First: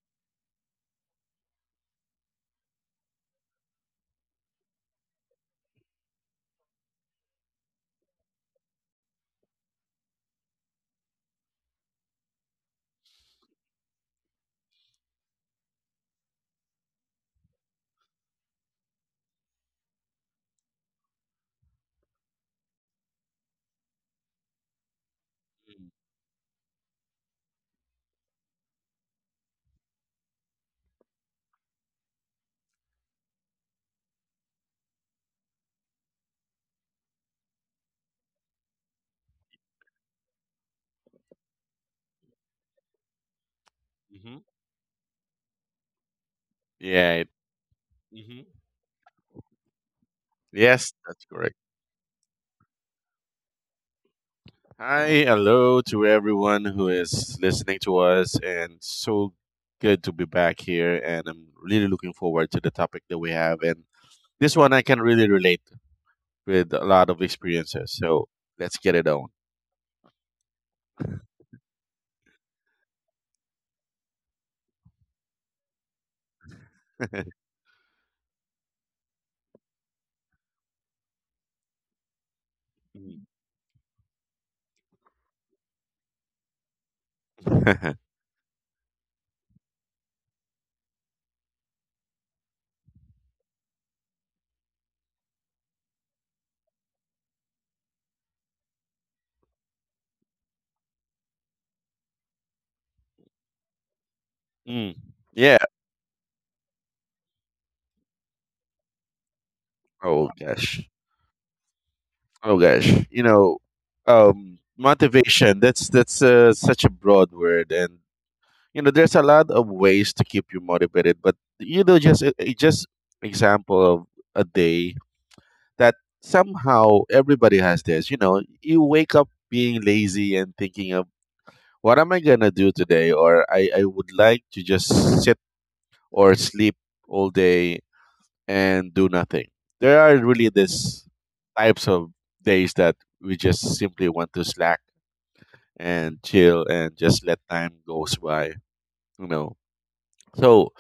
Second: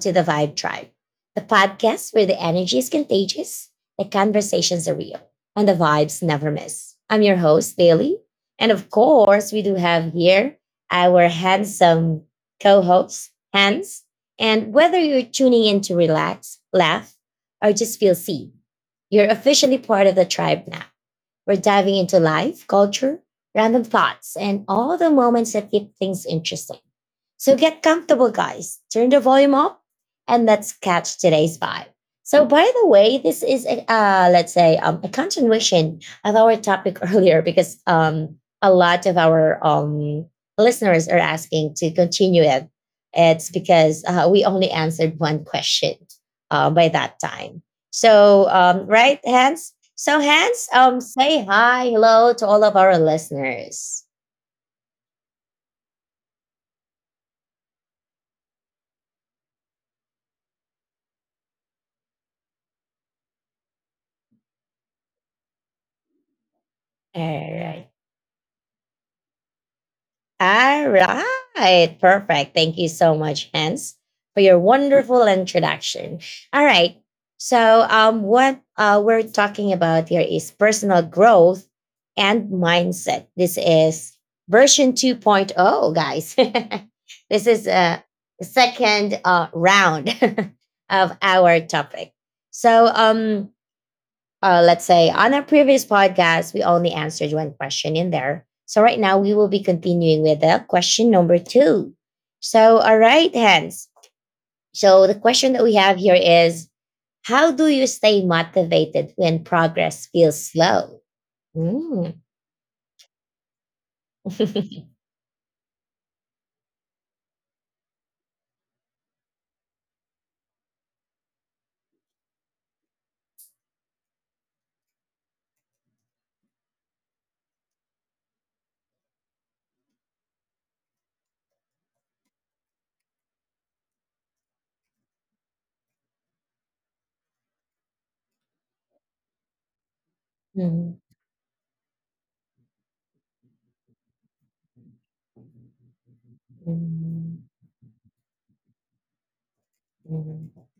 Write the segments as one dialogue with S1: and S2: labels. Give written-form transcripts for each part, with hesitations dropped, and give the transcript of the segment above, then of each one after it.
S1: to the Vibe Tribe, the podcast where the energy is contagious, the conversations are real, and the vibes never miss. I'm your host, Bailey. And of course, we do have here our handsome co host, Hans. And whether you're tuning in to relax, laugh, or just feel seen, you're officially part of the tribe now. We're diving into life, culture, random thoughts, and all the moments that
S2: Mm.
S1: keep things interesting. So get comfortable, guys. Turn the volume up and let's catch today's vibe. So, by the way, this is let's say a continuation of our topic earlier because a lot of our listeners are asking to continue it. It's because
S2: Mhm.
S1: we only answered one question by
S2: Yeah.
S1: that time.
S2: Mhm.
S1: So, right, Hans? So, Hans,
S2: Yes, that's
S1: say
S2: correct.
S1: hi, hello to all of our listeners.
S2: Hi, hello to everyone who is listening to us, and so good to be back here. And I'm really looking forward to the topic that we have. And this one I can really relate with a lot of
S1: All right.
S2: experiences. So let's get it on.
S1: All right. Perfect. Thank you so much, Hans, for your wonderful introduction. All right. So, what we're talking about here is personal growth and
S2: Mm.
S1: mindset. This is version 2.0, guys. This is a second round of our topic. So, let's say on our previous podcast, we only answered one question in there. So right now we will be continuing with the question number two. So all right, Hans.
S2: mm.
S1: So the question
S2: Yeah.
S1: that we have here is how do you stay motivated when progress
S2: Oh
S1: feels
S2: gosh.
S1: slow? Mm.
S2: Oh gosh, you know, motivation. That's such a broad word, and you know, there's a lot of ways to keep you motivated. But you know, just just example of a day that somehow everybody has this. You know, you wake up being lazy and thinking of what am I gonna do today, or I would like to just sit or sleep all day and do nothing. There are really
S1: Mhm.
S2: these types of days that we just simply want to slack and chill and just let
S1: Mhm.
S2: time goes by, you know. So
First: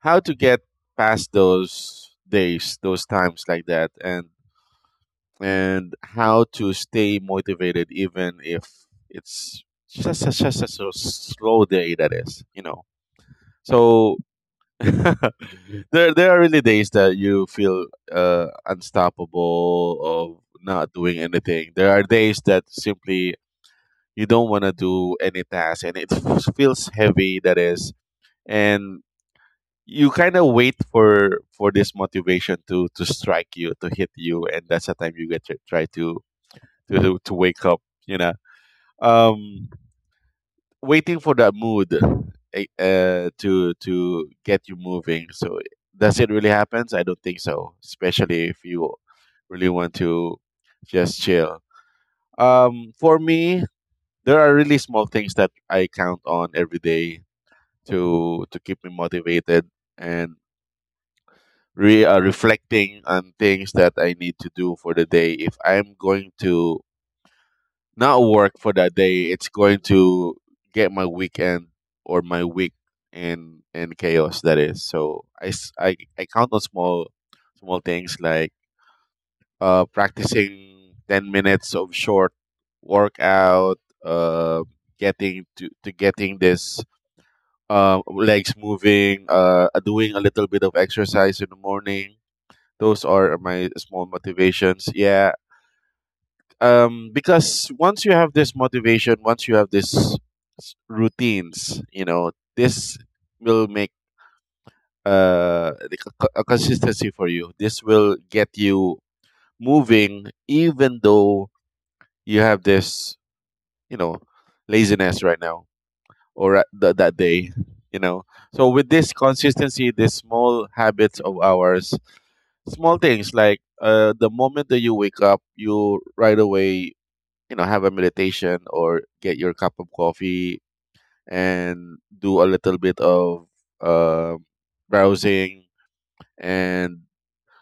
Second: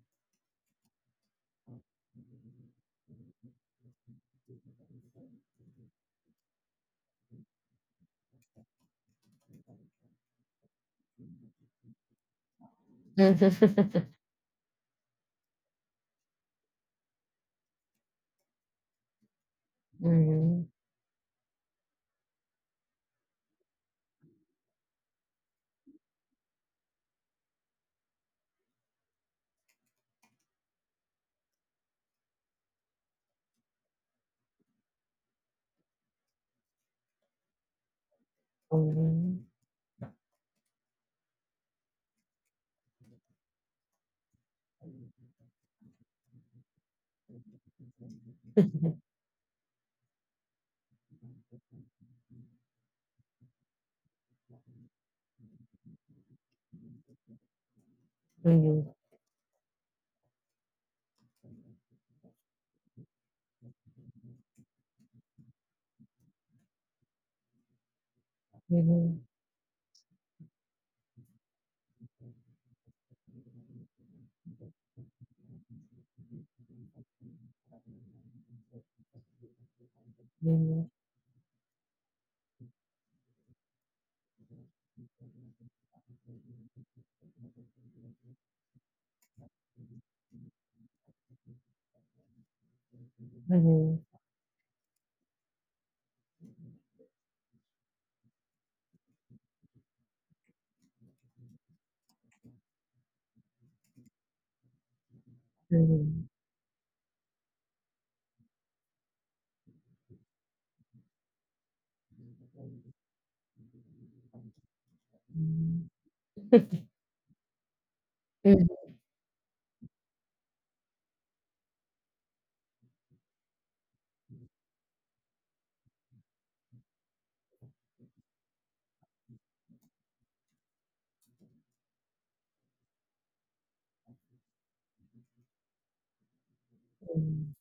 S2: how to get past those days, those times like that and how to stay motivated even if it's just a so slow day that is, you know. So there are really days that you feel unstoppable of
S1: Mhm.
S2: not doing anything. There are days that simply you don't want to do any task and it feels heavy that is and you kind of wait for this motivation to strike you to hit you and that's the time you get to try to to wake up you know
S1: Mhm, mhm.
S2: um waiting for that mood to get you moving. So does it really happens? I don't think so. Especially if you really want to just chill. For me, there are really small things that I count on every day to keep me motivated and re reflecting on things that I need to do for the day. If I'm going to not work for
S1: Mhm,
S2: that day.
S1: mhm.
S2: It's going to get my weekend or my week in chaos. That is. So I count on small things like practicing 10 minutes of short workout, uh getting to getting this legs moving, doing a little bit of exercise in the morning. Those are my
S1: Mhm,
S2: small motivations. Yeah, because once you have this motivation, once you have this routines, you know, this will make like
S1: mhm.
S2: a consistency for you. This will get you moving even though you have this, you know, laziness right now or at that day, you know. So
S1: Mhm,
S2: with this consistency, these small habits of ours, small things like the moment that you wake up you right away, you know, have a meditation or get your cup of coffee and do a little bit of uh, browsing and,
S1: mhm.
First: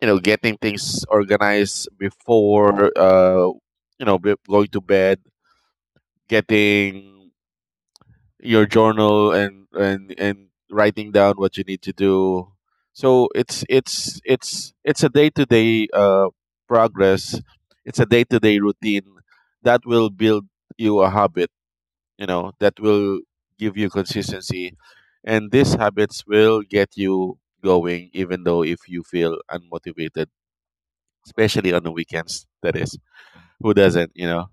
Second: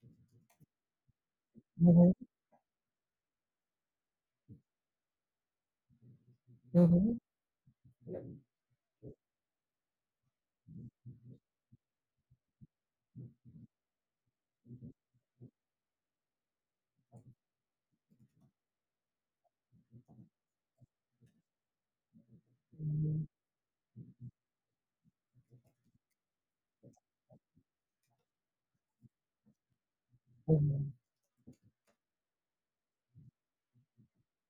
S2: you know, getting things organized
S1: Mhm, mhm.
S2: before you know going to bed,
S1: Mhm.
S2: getting your journal and writing down what you need to do. So it's a day-to-day progress. It's a day-to-day routine that will build you a habit, you know, that will
S1: Mhm.
S2: give you consistency. And these habits will get you going even though if you feel unmotivated,
S1: Mhm.
S2: especially on the weekends. That is, who doesn't, you know,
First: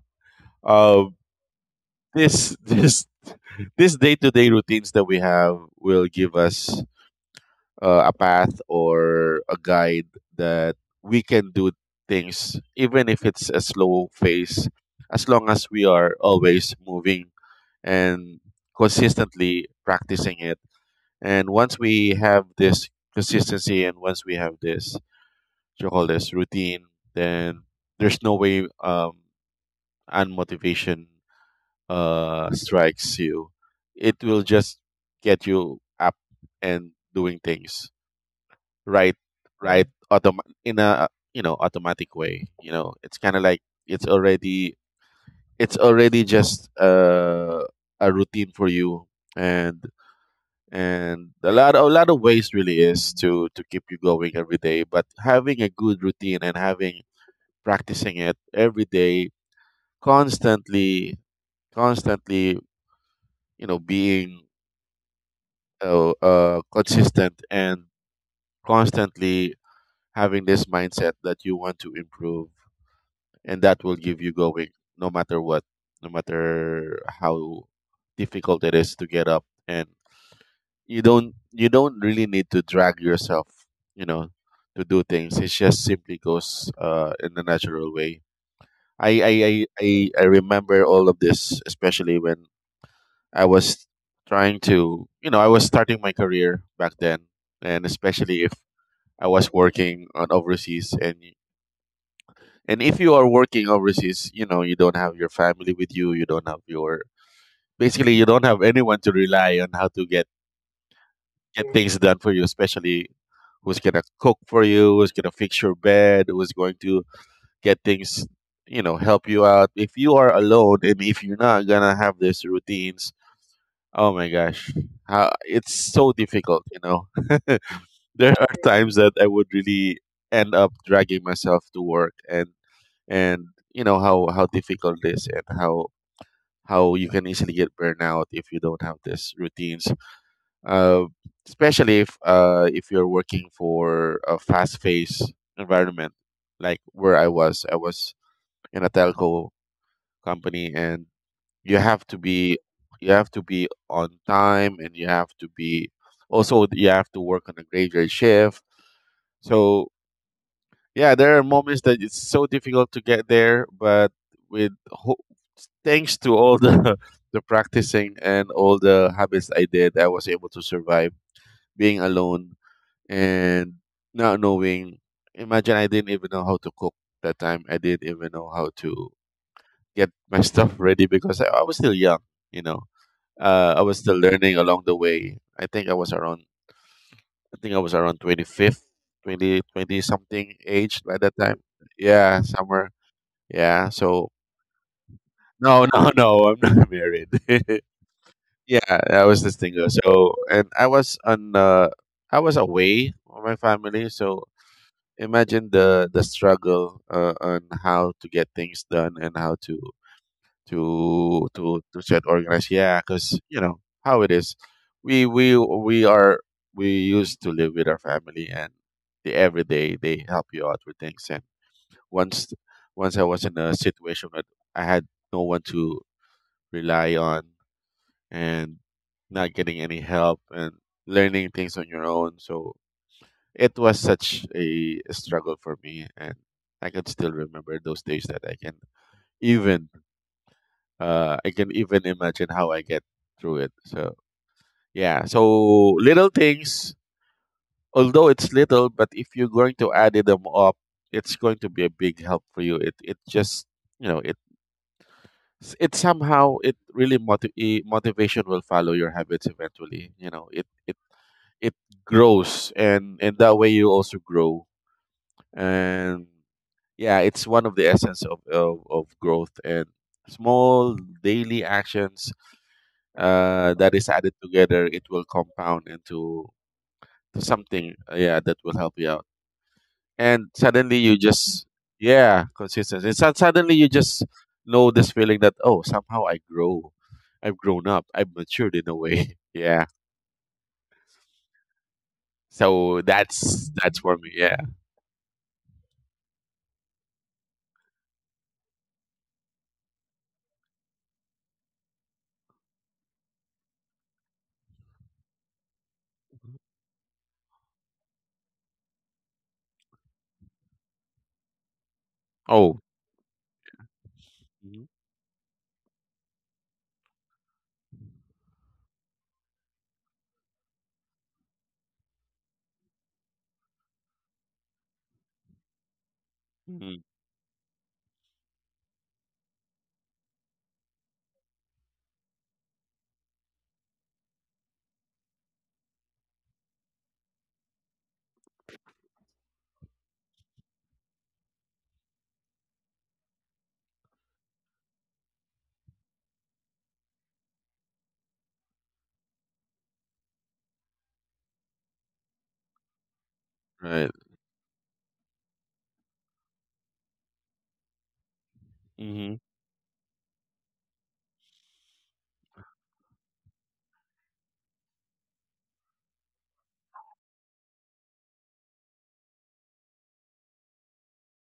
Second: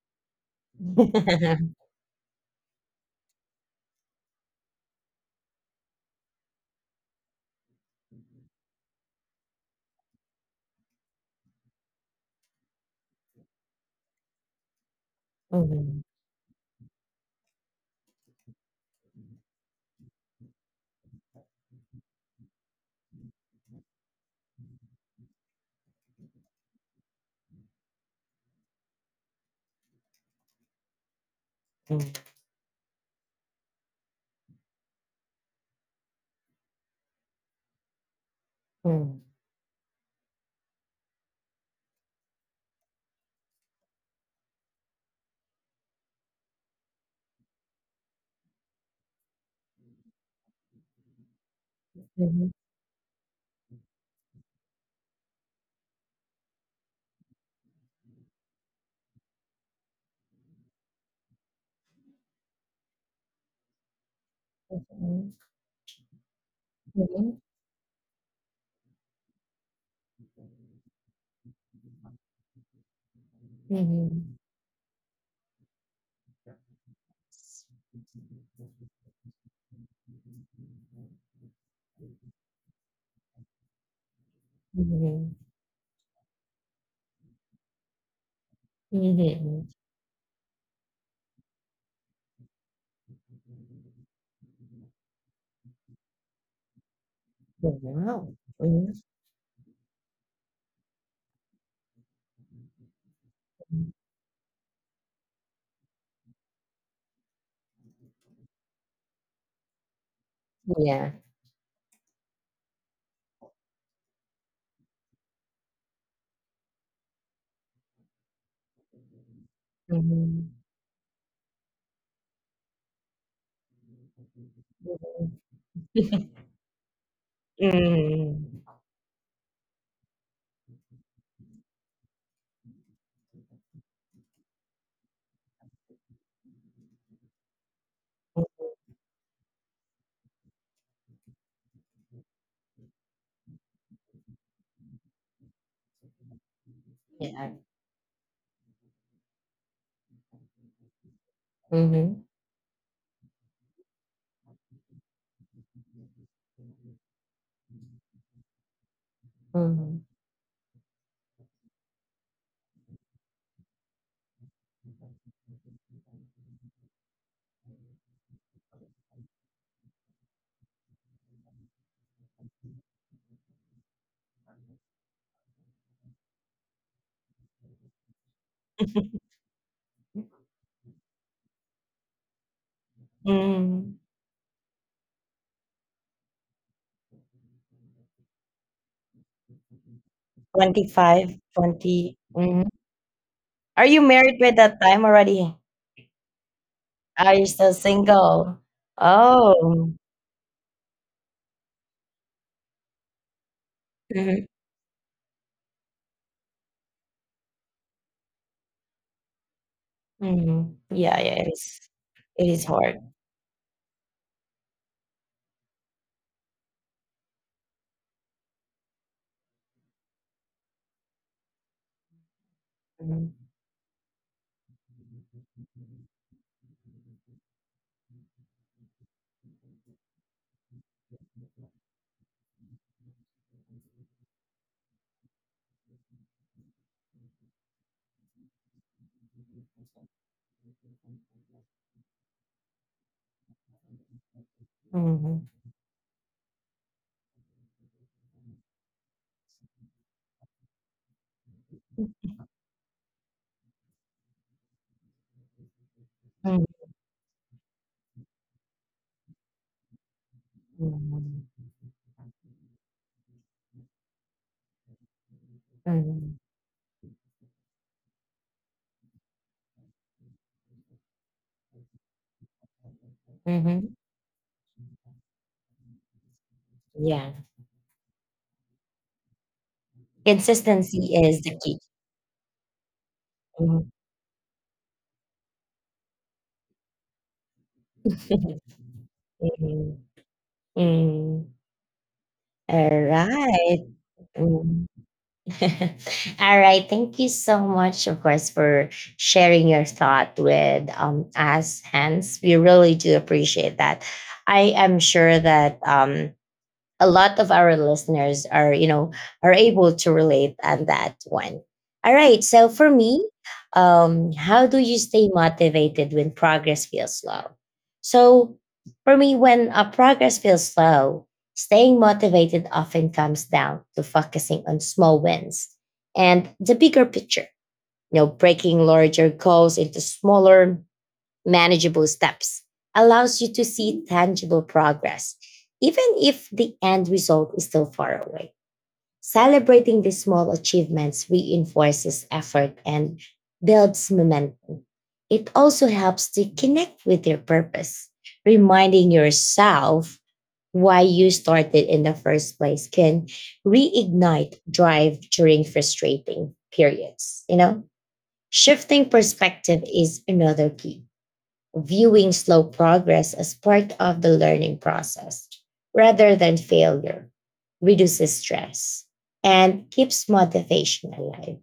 S2: uh, this this day-to-day routines that we have will give us a path or a guide that we can do things even if it's a slow pace, as long as we
S1: Mm.
S2: are always moving and consistently practicing it. And once we have this consistency and once we have this what you call this routine, then there's no way unmotivation strikes you. It will just get you up and doing things right, right. Mm. In a, you know, automatic way. You know, it's kind of like it's already, just a routine for you. And a lot, of
S1: Mm.
S2: ways really is to keep you going every day, but having a good routine and having, practicing it every day constantly, constantly, you know, being
S1: Mhm, mhm,
S2: consistent and constantly having this mindset that you want to improve, and that will give you
S1: mhm.
S2: going no matter what, no matter how difficult it is to get up. And you don't really need to drag yourself, you know,
S1: Mhm,
S2: to do things.
S1: mhm,
S2: It just simply goes in a natural way. I, I, I,
S1: mhm.
S2: I I remember all of this, especially when I was trying to, you know, I was starting my career back then,
S1: Mhm.
S2: and
S1: Wow.
S2: especially if
S1: Mhm.
S2: I was working on overseas and if you are working overseas, you know, you don't have your family with you, you don't have your, basically you don't have anyone to rely on how to get
S1: Yeah.
S2: get things done for you, especially who's gonna cook for you, who's gonna fix your bed, who's going to get things, you know, help you out. If you are
S1: Mhm.
S2: alone and if you're not gonna have these routines, oh my gosh, how,
S1: Mhm.
S2: it's so difficult, you know. There are
S1: Mhm.
S2: times that I would really end up dragging myself to work, and you know how difficult it is and how you can easily get burnout
S1: Mm.
S2: if you don't have these routines, uh, especially if you're working for a fast paced environment like where
S1: Yeah.
S2: I was in a telco company, and you have to
S1: Mhm.
S2: be, you have to be on time, and you have to be, also you have to work on a graveyard shift. So
S1: Mhm.
S2: yeah, there are moments that it's so difficult to get there, but with ho- thanks to all the the practicing and all the habits I did, I was able to survive being alone and not knowing. Imagine I didn't even know how to cook that time. I didn't even know how to get my stuff ready because I was still young. You know, I
S1: Mhm.
S2: was still learning along the way. I think I was around 25th, 20 20 something age by that
S1: 25,
S2: time.
S1: 20.
S2: Yeah,
S1: Mhm.
S2: somewhere,
S1: Are
S2: yeah.
S1: you
S2: So
S1: married by that time already?
S2: no, no, no. I'm not married.
S1: Are you still single?
S2: Yeah, that was this thing.
S1: Oh.
S2: So and I was on. I was away from my family.
S1: Mhm,
S2: So imagine the struggle on how to get things done and how to
S1: mhm. Yeah, yeah, it is.
S2: set
S1: It is
S2: organized.
S1: hard.
S2: Yeah, because you know how it is. We are, we used to live with our family, and they, every day they help you out with things. And once, I
S1: Mhm.
S2: was in a situation that I had no one to rely on and not getting any help and learning things on your own. So it was such a struggle for me, and I can still remember those days that I can even, I can even imagine how I get through it. So yeah, so
S1: Mhm.
S2: little things, although it's little, but if you're going to add them up, it's going to be a big help for you. It just, you know, it it somehow
S1: Mm,
S2: it really motivation will follow your habits eventually. You know,
S1: mm,
S2: it grows, and that way you also grow. And
S1: mm.
S2: yeah, it's one of the essence of of growth and small daily actions
S1: Mhm.
S2: that is added together. It will compound into
S1: Yeah.
S2: something, yeah, that will help you out. And suddenly
S1: Consistency
S2: you
S1: is the
S2: just,
S1: key.
S2: yeah, consistency. And suddenly
S1: Mhm.
S2: you just know this feeling that oh, somehow I grow, I've grown up, I've matured in a way. Yeah,
S1: Mhm. Mm. All
S2: so that's
S1: right.
S2: that's for me, yeah.
S1: Mm. All right. Thank you so much, of course, for sharing your thought with us, Hans. We really do appreciate that. I am sure that a lot of our listeners are, you know, are able to relate on that one. All right, so
S2: Oh.
S1: for me, how do you stay motivated when progress feels slow? So for me, when a progress feels slow, staying motivated often comes down to focusing on small wins and the
S2: Mm-hmm.
S1: bigger picture. You know, breaking larger goals into smaller manageable steps allows you to see tangible progress, even if the end result is still far away. Celebrating these small achievements reinforces effort and builds momentum. It also helps to connect with your purpose. Reminding yourself why you started in the first place can
S2: Right.
S1: reignite drive during frustrating periods. You know, shifting
S2: Mm-hmm.
S1: perspective is another key, viewing slow progress as part of the learning process rather than failure, reduces stress and keeps motivation alive.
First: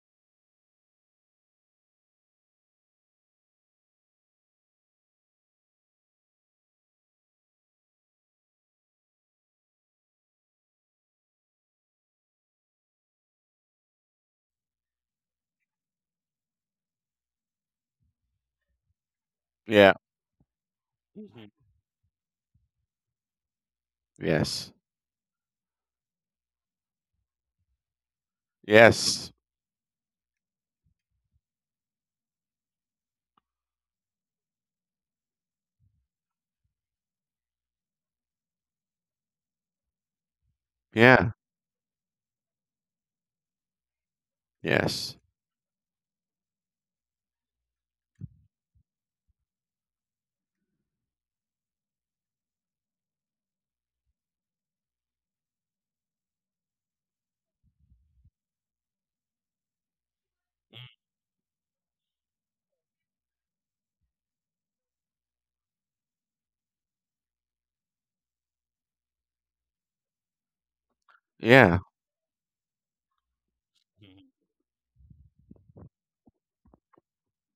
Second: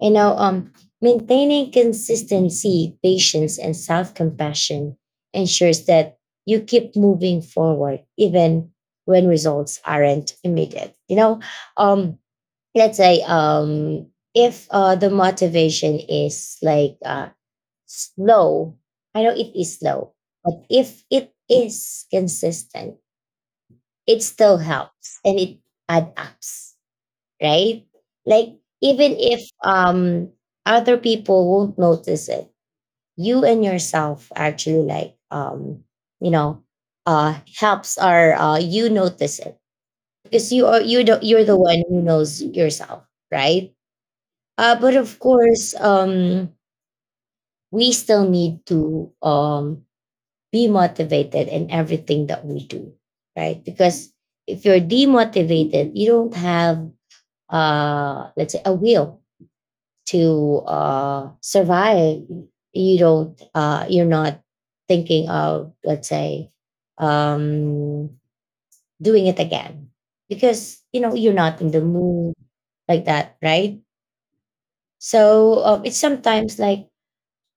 S1: You know, maintaining consistency, patience, and self compassion ensures that you keep moving forward even when results aren't immediate. Um, let's say if the motivation is like slow, I know it is
S2: Yeah.
S1: slow, but if it
S2: Mhm.
S1: is consistent, it still
S2: Yes.
S1: helps and it adds up, right? Like, even
S2: Yes.
S1: if other people won't notice it, you and yourself actually, like, you know, helps, or you notice it because you are,
S2: Yeah.
S1: you're the one who knows yourself, right? But
S2: Yes.
S1: of course, we still need to, be motivated in everything that we do, right? Because if you're demotivated, you don't have, let's say, a will to survive. You don't, you're not thinking of, let's say, um, doing it again because you know you're not in
S2: Yeah.
S1: the mood like that, right?
S2: Mhm.
S1: So it's sometimes like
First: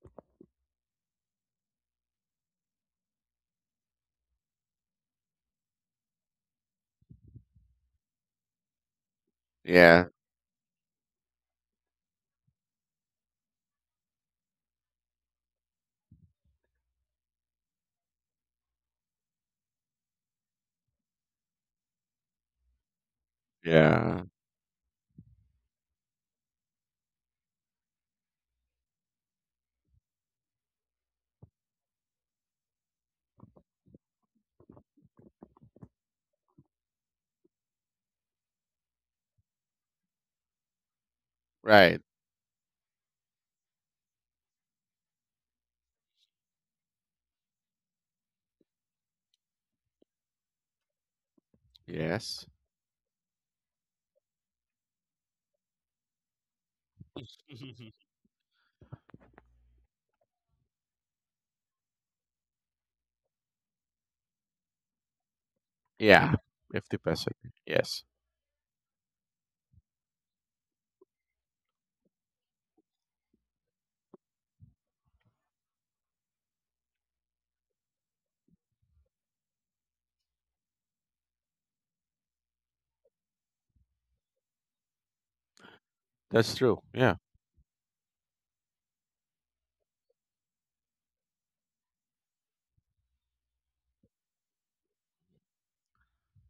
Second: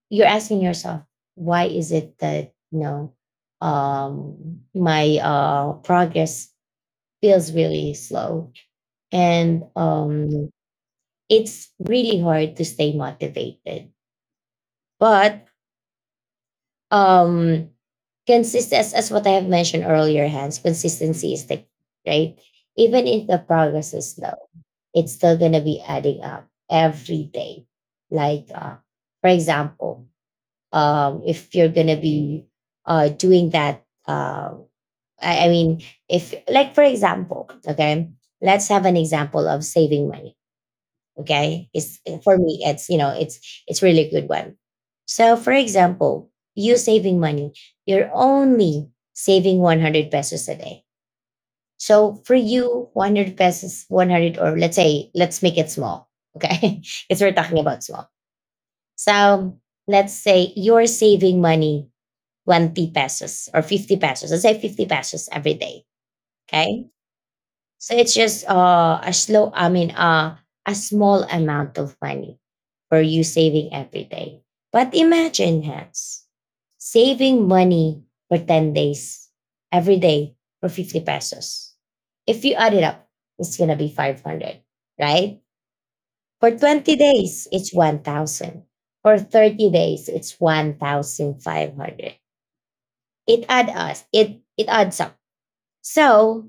S1: you're asking yourself, why is it that, you know, my progress feels really slow and
S2: Yeah.
S1: it's really hard to stay motivated? But um consist as what I have mentioned earlier, Hans, consistency is the key, right? Even if the progress is
S2: Yeah.
S1: slow, it's still going to be adding up every day. Like, for example, if you're gonna be doing that. I mean, if, like, for example, okay, let's have an example of saving money. Okay, it's
S2: Right.
S1: for me. It's, you know, it's really good one. So for example, you saving money, you're only saving 100 pesos a day. So for
S2: Yes.
S1: you, 100, or let's say, let's make it small. Okay. Because we're talking about small. So let's say you're saving money 20 pesos or 50 pesos. Let's say 50 pesos every day.
S2: Yeah.
S1: Okay.
S2: 50%.
S1: So
S2: Yes.
S1: it's just, a slow, I mean, a small amount of money for you saving every day. But imagine, Hans, saving money for 10 days, every day, for 50 pesos. If you add it up, it's going to be 500, right? For
S2: That's true,
S1: 20
S2: yeah.
S1: days, it's 1,000. For 30 days, it's 1,500. It adds up. So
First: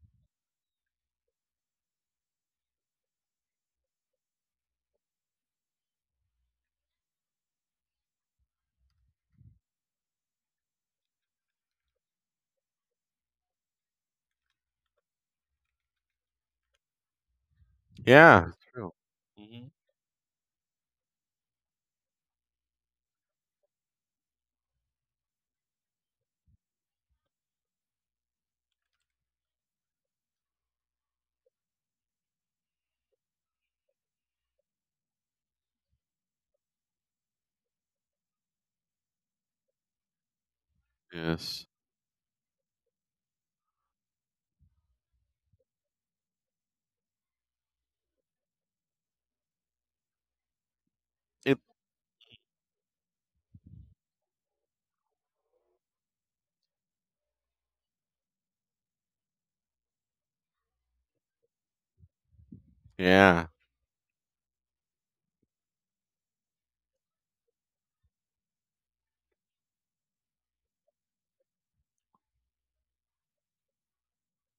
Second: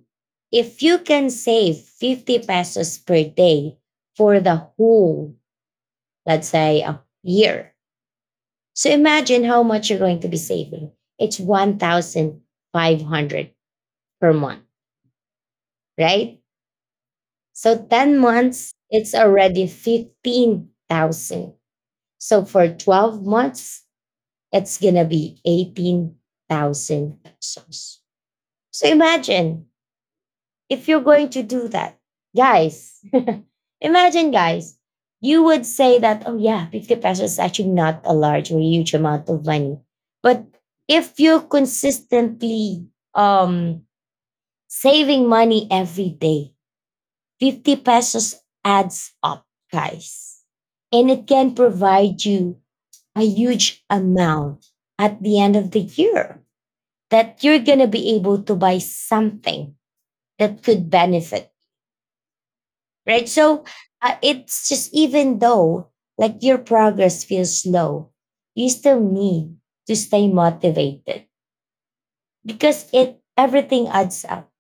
S1: if you can save 50 pesos per day for the whole, let's say, a year, so imagine how much you're going to be saving. It's 1,500 per month, right? So 10
S2: Yeah,
S1: months,
S2: true.
S1: it's
S2: Hmm.
S1: already 15,000. So for 12 months, it's gonna be 18,000 pesos. So imagine if you're going to do that, guys. Imagine, guys, you would say that, oh, yeah, 50 pesos is actually not a large or huge amount of money. But if you're
S2: Yes.
S1: consistently, um, saving money every day, 50 pesos adds up, guys. And it can
S2: It,
S1: provide you a huge amount at the end of the year that you're going to be able to buy something that could benefit, right?
S2: yeah,
S1: So it's just, even though like your progress feels slow, you still need to stay motivated because it everything adds up.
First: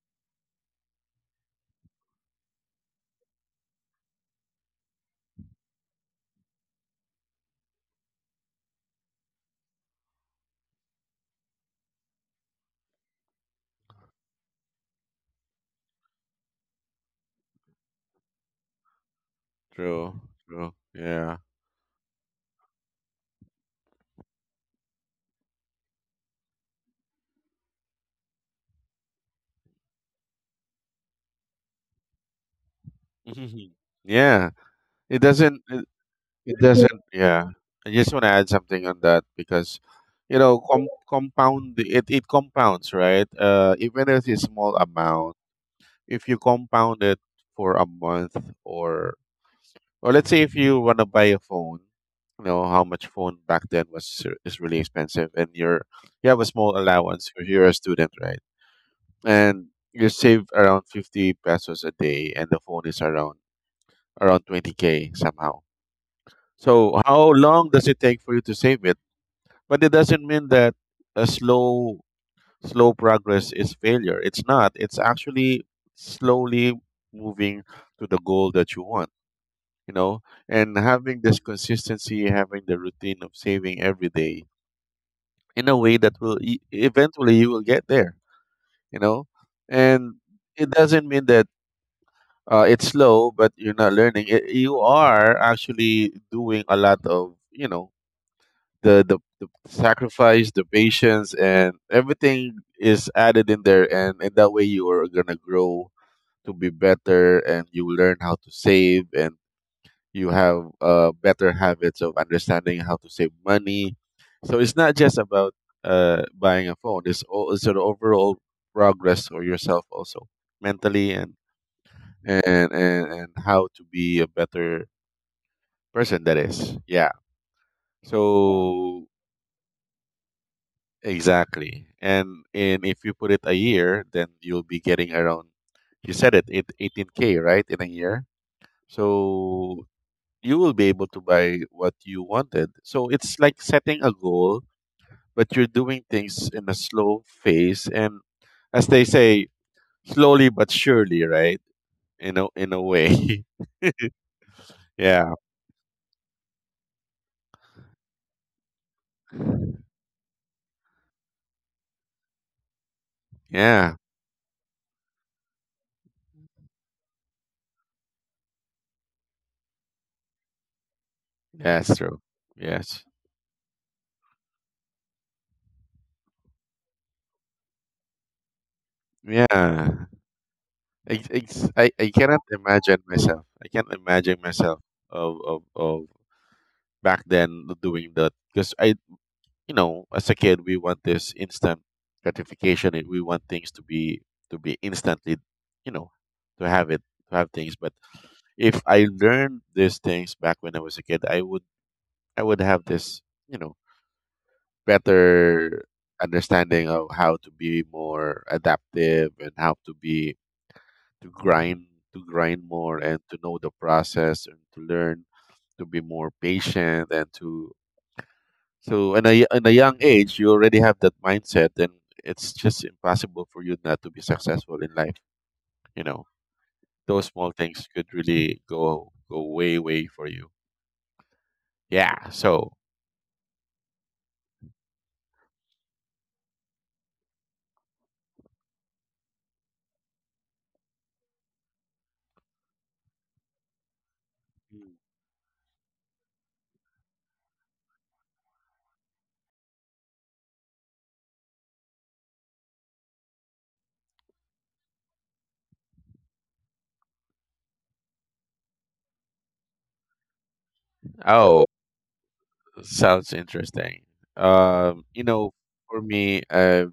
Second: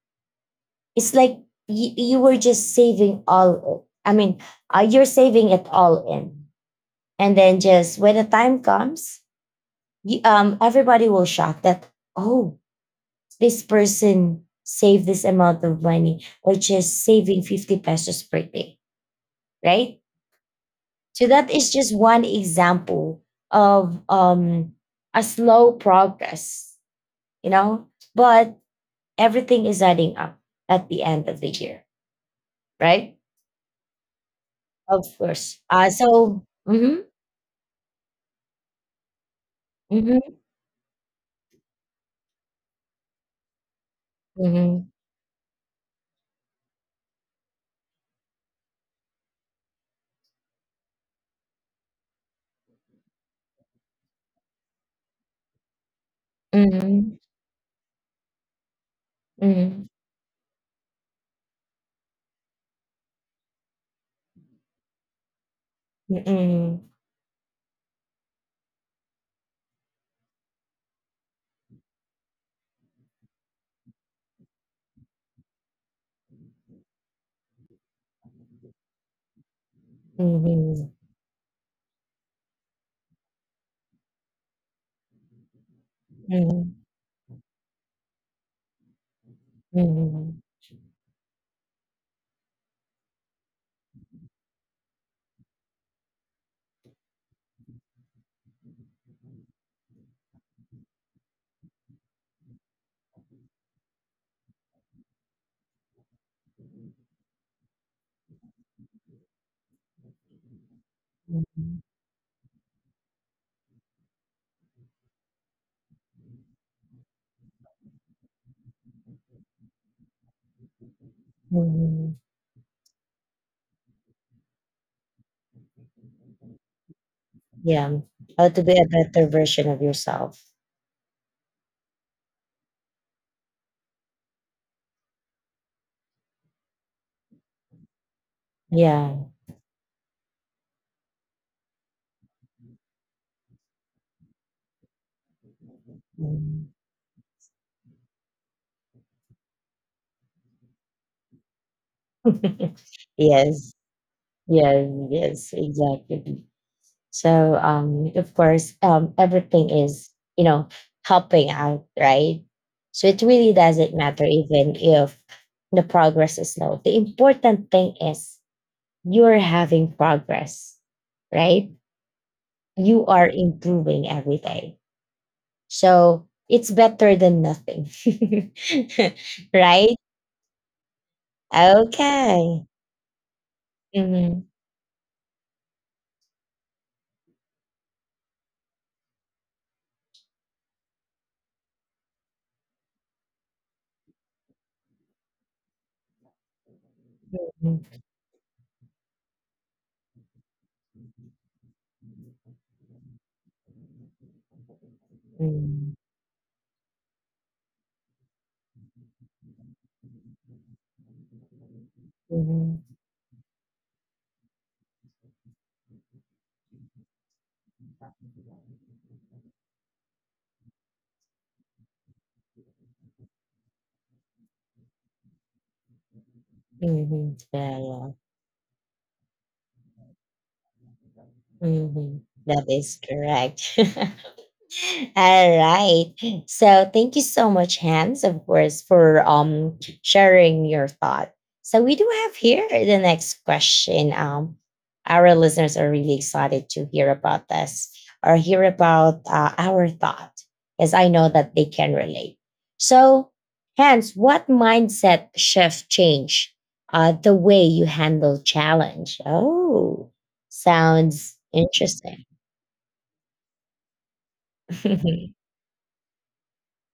S1: It's like you were just saving all. I mean, you're saving it all in, and then just when the time comes, you, everybody will shock that, oh, this person saved this amount of money or just saving 50 pesos per day, right?
S2: true. True.
S1: So
S2: Yeah.
S1: that is just one example of a slow progress, you know, but everything is adding up at the end of the year, right?
S2: Hmm. Yeah.
S1: Of
S2: It
S1: course.
S2: doesn't it,
S1: So,
S2: it
S1: mm-hmm,
S2: doesn't, yeah. I just want to add something on that because
S1: mm-hmm,
S2: you know, compound it, it compounds, right? Even if it's a small
S1: mm-hmm,
S2: amount, if you compound it for a month or or let's say if you want to buy a phone, you know how much phone back then was, is really expensive, and you're, you have a small allowance because you're a student, right? And
S1: mm-hmm,
S2: you save around 50 pesos a day, and the phone is around, around 20K somehow.
S1: mm-hmm,
S2: So how long does it take for you to save it? But it doesn't mean that a slow, slow progress is failure. It's not. It's actually slowly moving to the goal that you want, you know. And
S1: mm-hmm,
S2: having this consistency, having the routine of saving every day, in a way that will
S1: mm-hmm,
S2: eventually you will get there, you know. And
S1: mm-hmm,
S2: it doesn't mean that it's slow, but you're not learning. It, you are actually doing a lot of, the sacrifice, the patience, and everything is added in there, and in that way you are gonna grow to be better, and you learn how to save, and you have better habits of understanding how to save money. So it's not just about buying a phone. It's all it's an overall progress for yourself also mentally and
S1: mm-hmm.
S2: and and and how to be a better person that is yeah
S1: Yeah, how to be a
S2: so.
S1: better version of yourself.
S2: Exactly. And if you put it a year, then you'll be getting around, you said it, 18k, right, in a year,
S1: Yeah.
S2: so you will be able to buy what you wanted. So it's like setting a goal, but you're doing things
S1: Mm.
S2: in a slow phase. And as they say, slowly but surely, right, in a in a way.
S1: Yes. Yes.
S2: Yeah,
S1: Yes. Exactly. So of course, everything is, you know, helping out, right? So it really doesn't
S2: yeah.
S1: matter even if the progress is slow. The important thing is you're having progress,
S2: Yeah,
S1: right?
S2: that's true. Yes.
S1: You are improving every day. So it's better than nothing, right?
S2: Yeah. I cannot
S1: Okay.
S2: imagine myself. I can't imagine
S1: Mhm.
S2: myself of back then doing that. Because I, you know, as a kid, we want this instant gratification. And We want things to be instantly, you know, to have it, to have things. But
S1: Mhm.
S2: if I learned these things back when I was a kid, I would have this, you know, better
S1: Mhm.
S2: understanding of how to be more adaptive and how to be to grind to grind
S1: Mhm.
S2: more, and to know the process, and to learn to be more patient, and to. So in a young age, you already have that mindset, then it's just impossible for you not to be successful in life, you know. Those
S1: Mhm.
S2: small
S1: Yeah,
S2: things could
S1: yeah.
S2: really go way for you.
S1: Mhm.
S2: Yeah,
S1: That
S2: so.
S1: is correct. All right. So thank you so much, Hans, of course, for sharing your thought. So we do have here the next question. Our listeners are really excited to hear about this or hear about our thought, as I know that they can relate. So, Hans, what mindset shift change the way you handle challenge? Oh, sounds
S2: Oh,
S1: interesting.
S2: sounds interesting. You know, for me,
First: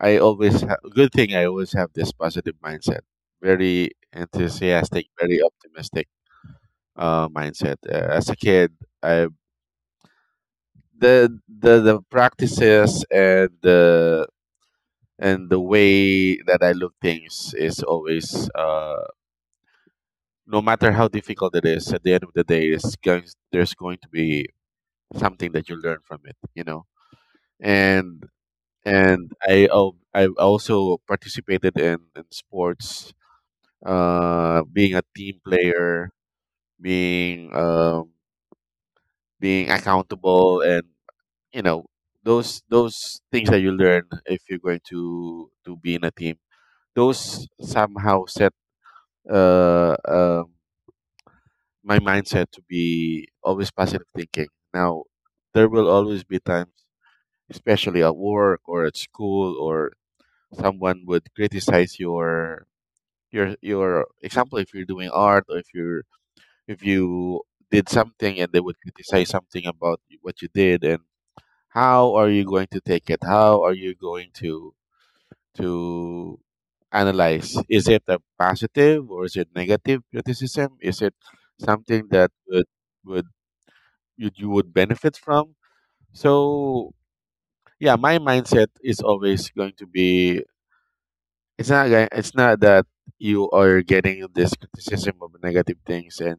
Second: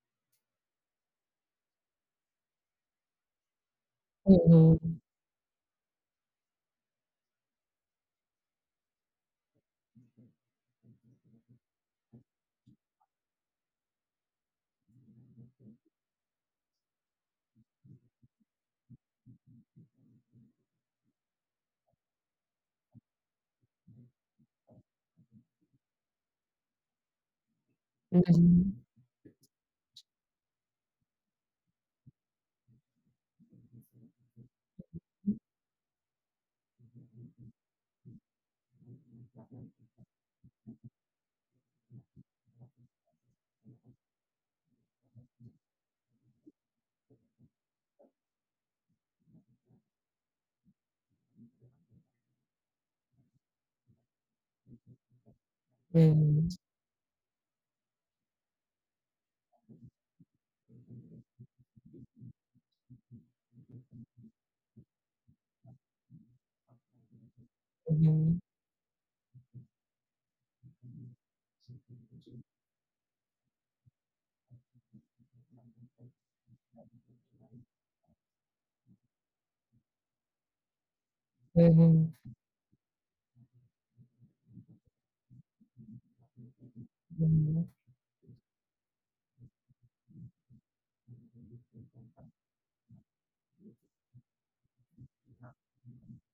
S2: I always have good thing. I always have this positive mindset, very
S1: Mhm.
S2: enthusiastic, very optimistic mindset. As a kid, I the practices and the way that I look things is always no matter how difficult it is. At the end of the day, it's going, there's going to be something that you learn from it, you know. And
S1: Mhm.
S2: I also participated in sports, being a team player, being being accountable, and you know those things that you learn if you're going to be in a team. Those somehow set uh, um my mindset to be always positive thinking. Now, there will always be
S1: Mhm,
S2: times, especially at work or at school, or someone would criticize your your example if you're doing art, or if you're if you did something
S1: mhm,
S2: and they would criticize something about what you did. And how are you going to take it? How are you going to analyze, is it a positive or is it negative criticism? Is it something
S1: mhm,
S2: that would you, you would benefit from? So
S1: mhm,
S2: yeah, my mindset is always going to be, it's not that you are getting this criticism of negative things and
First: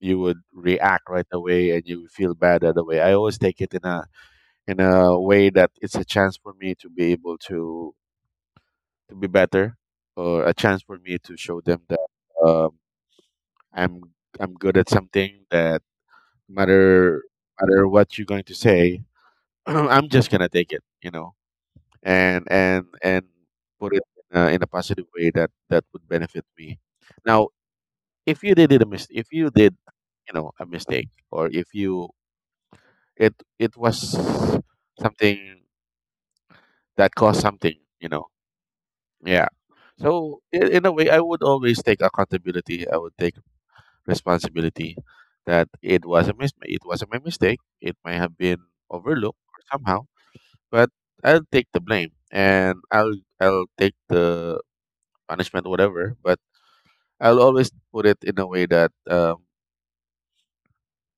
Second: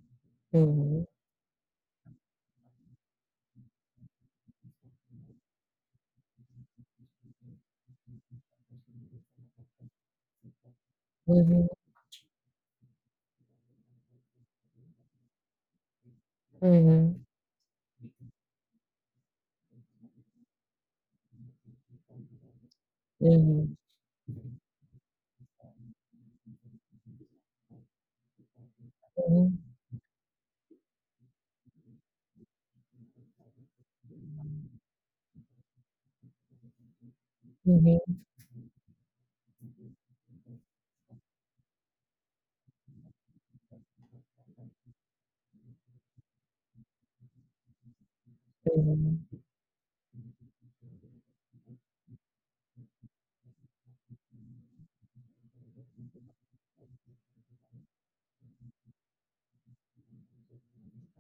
S2: you would
S1: mhm,
S2: react right away and you feel bad right away. I always take it in a way that it's a chance for me to be able to be better, or a chance for me to show
S1: mhm,
S2: them that um, I'm I'm good at something, that no
S1: mhm,
S2: matter
S1: mhm.
S2: no matter what you're going to say, I'm just gonna take it, you know, and
S1: mhm, mhm,
S2: put it in a positive way that that would benefit me. Now, if you did it a mis- if you did, you know, a mistake, or if you it it was something that caused something, you
S1: mhm,
S2: know. Yeah, so in a way, I would always take accountability. I would take responsibility that it was my mistake. It might have been
S1: mhm,
S2: overlooked somehow, but I'll take the blame, and I'll take the punishment, whatever. But I'll always put it in a way that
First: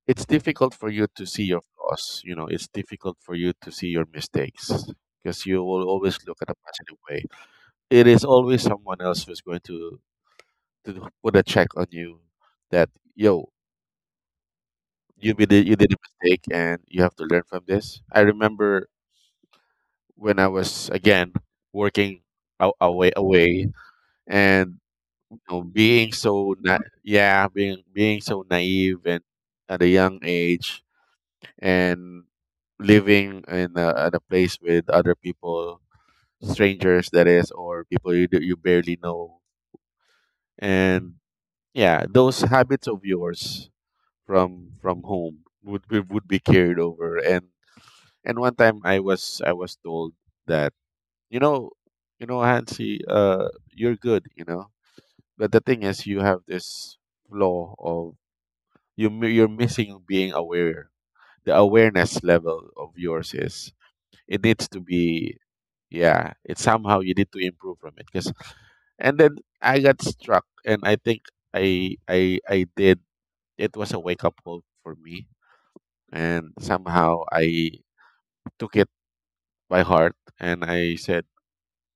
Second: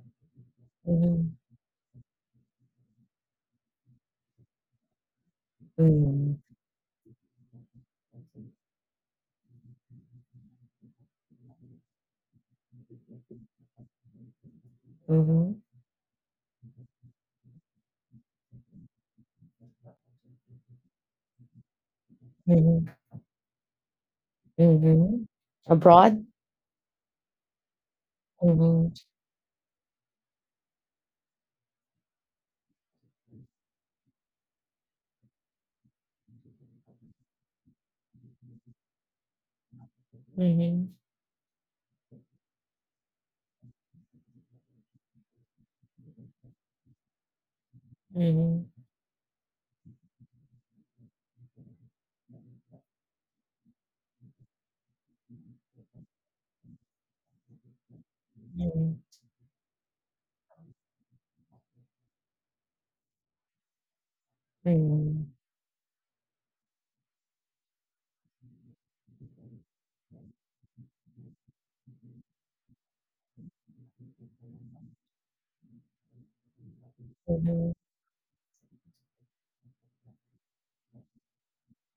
S2: it's difficult for you to see your flaws. You know, it's difficult for you to see your mistakes, because you will always
S1: mhm,
S2: look at a positive way. It is always someone else who's going to put a check on you, that yo, you did a mistake and you have to learn from this. I remember when I was, again, working
S1: mhm,
S2: away and
S1: mhm, mhm.
S2: you know,
S1: Abroad?
S2: yeah, being so
S1: Mhm,
S2: naive and at a young age, and living in a, at a place with other people, strangers, that is, or people you barely know,
S1: mhm,
S2: and yeah, those habits of yours from home would be carried over. And one
S1: mhm,
S2: time I was told that you know, you know, Hansi, you're good, you know, but the thing is you have this flaw of
S1: mhm,
S2: you're missing being aware. The awareness level of yours is it needs
S1: mhm,
S2: to
S1: mhm,
S2: be, yeah, it's somehow you need to improve from it because. And then I got struck, and I think I did, it was a wake up call for me, and somehow
S1: mhm,
S2: I took it by heart, and I said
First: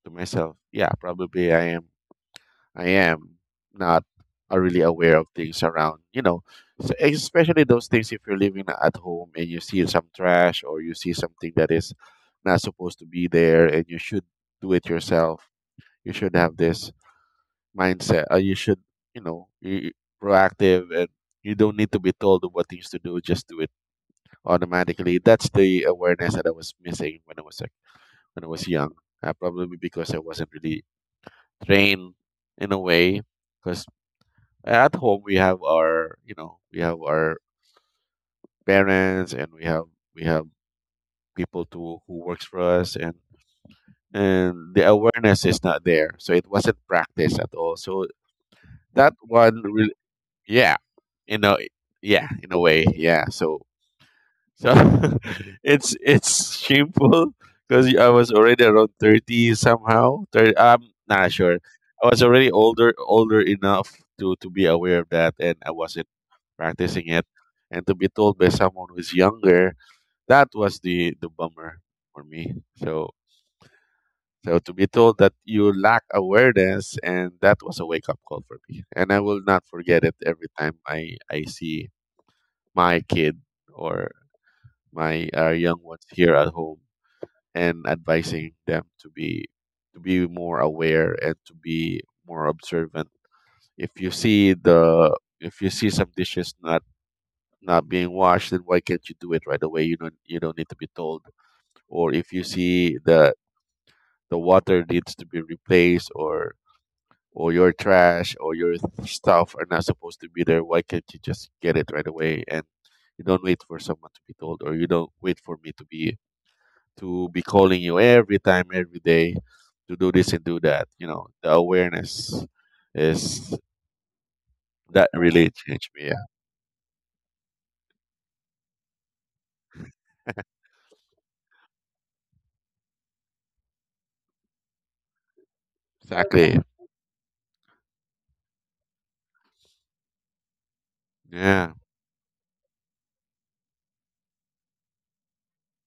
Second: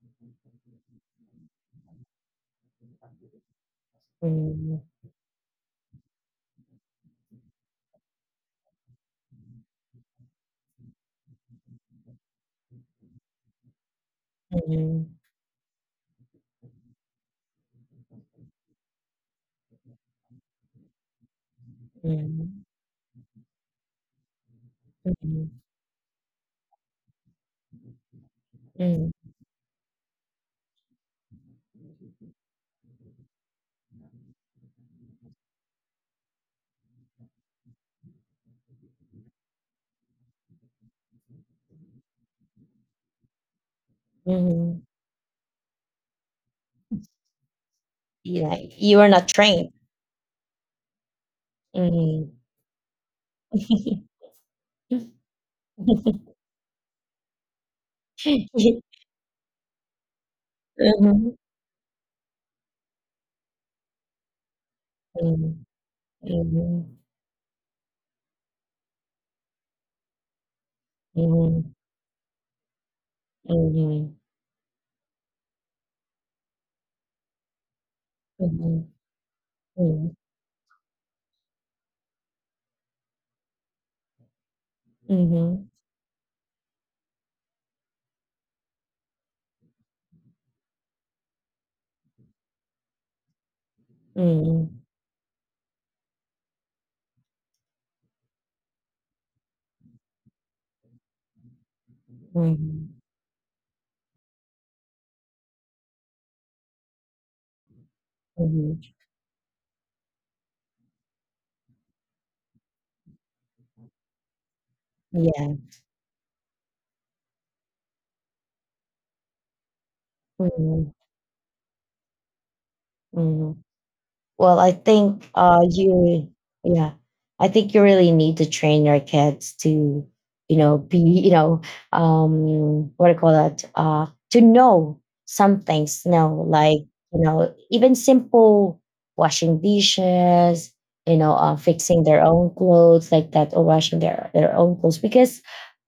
S2: to myself, yeah, probably I am, I am not really
S1: mhm,
S2: aware of things around, you know. So, especially those things, if you're living at home and you see some trash, or you see something that is not supposed to be there, and you should do it yourself, you should have this mindset. You should, you know, you proactive, and you don't need to be told
S1: mhm,
S2: what things to do. Just do it automatically. That's
S1: mhm,
S2: the awareness that I was missing when I was like, when I was young.
S1: mhm,
S2: Probably because I wasn't really trained in a way. Because at home we have our, you know, we have our parents, and we have people to who works for us, and
S1: mhm.
S2: the awareness is not there, so it wasn't practiced at all. So
S1: Yeah, you are
S2: that
S1: not
S2: one
S1: trained.
S2: really, yeah, you know, yeah, in a way, yeah, so so. It's shameful, because I was already around 30 somehow, 30, I'm not
S1: Mhm.
S2: sure. I was already older enough to be aware of that, and
S1: Mhm,
S2: I wasn't
S1: mhm, mhm.
S2: practicing it. And to be told by someone who's younger, that was the
S1: Mhm,
S2: bummer for me. So
S1: mhm,
S2: so to be told that you lack awareness, and that was a wake up call for
S1: mhm,
S2: me, and I will not forget
S1: mhm,
S2: it. Every time I see my kid, or my
S1: mhm,
S2: young ones here at home, and advising them to be more aware and to be more observant. If you see
S1: mhm,
S2: the if you see some dishes not not being washed, then why can't you do it right away? You don't need to be told. Or if you
S1: mhm,
S2: see the water needs to be replaced, or your trash or your
S1: mhm.
S2: stuff are not supposed to be there, why can't you just get it right away? And you don't wait for someone to be told, or you don't wait
S1: Yeah,
S2: for me to be calling you every time every day to do this and do that.
S1: mhm,
S2: You know, the awareness is
S1: mhm. Well, I
S2: that
S1: think
S2: really changed me. Yeah.
S1: yeah, I think you really need to train your kids to, you know, be, you know, what do you call that? To know some things, you know,
S2: Exactly.
S1: like, you know, even simple washing dishes, you know,
S2: Yeah.
S1: fixing their own clothes like that, or washing their own clothes, because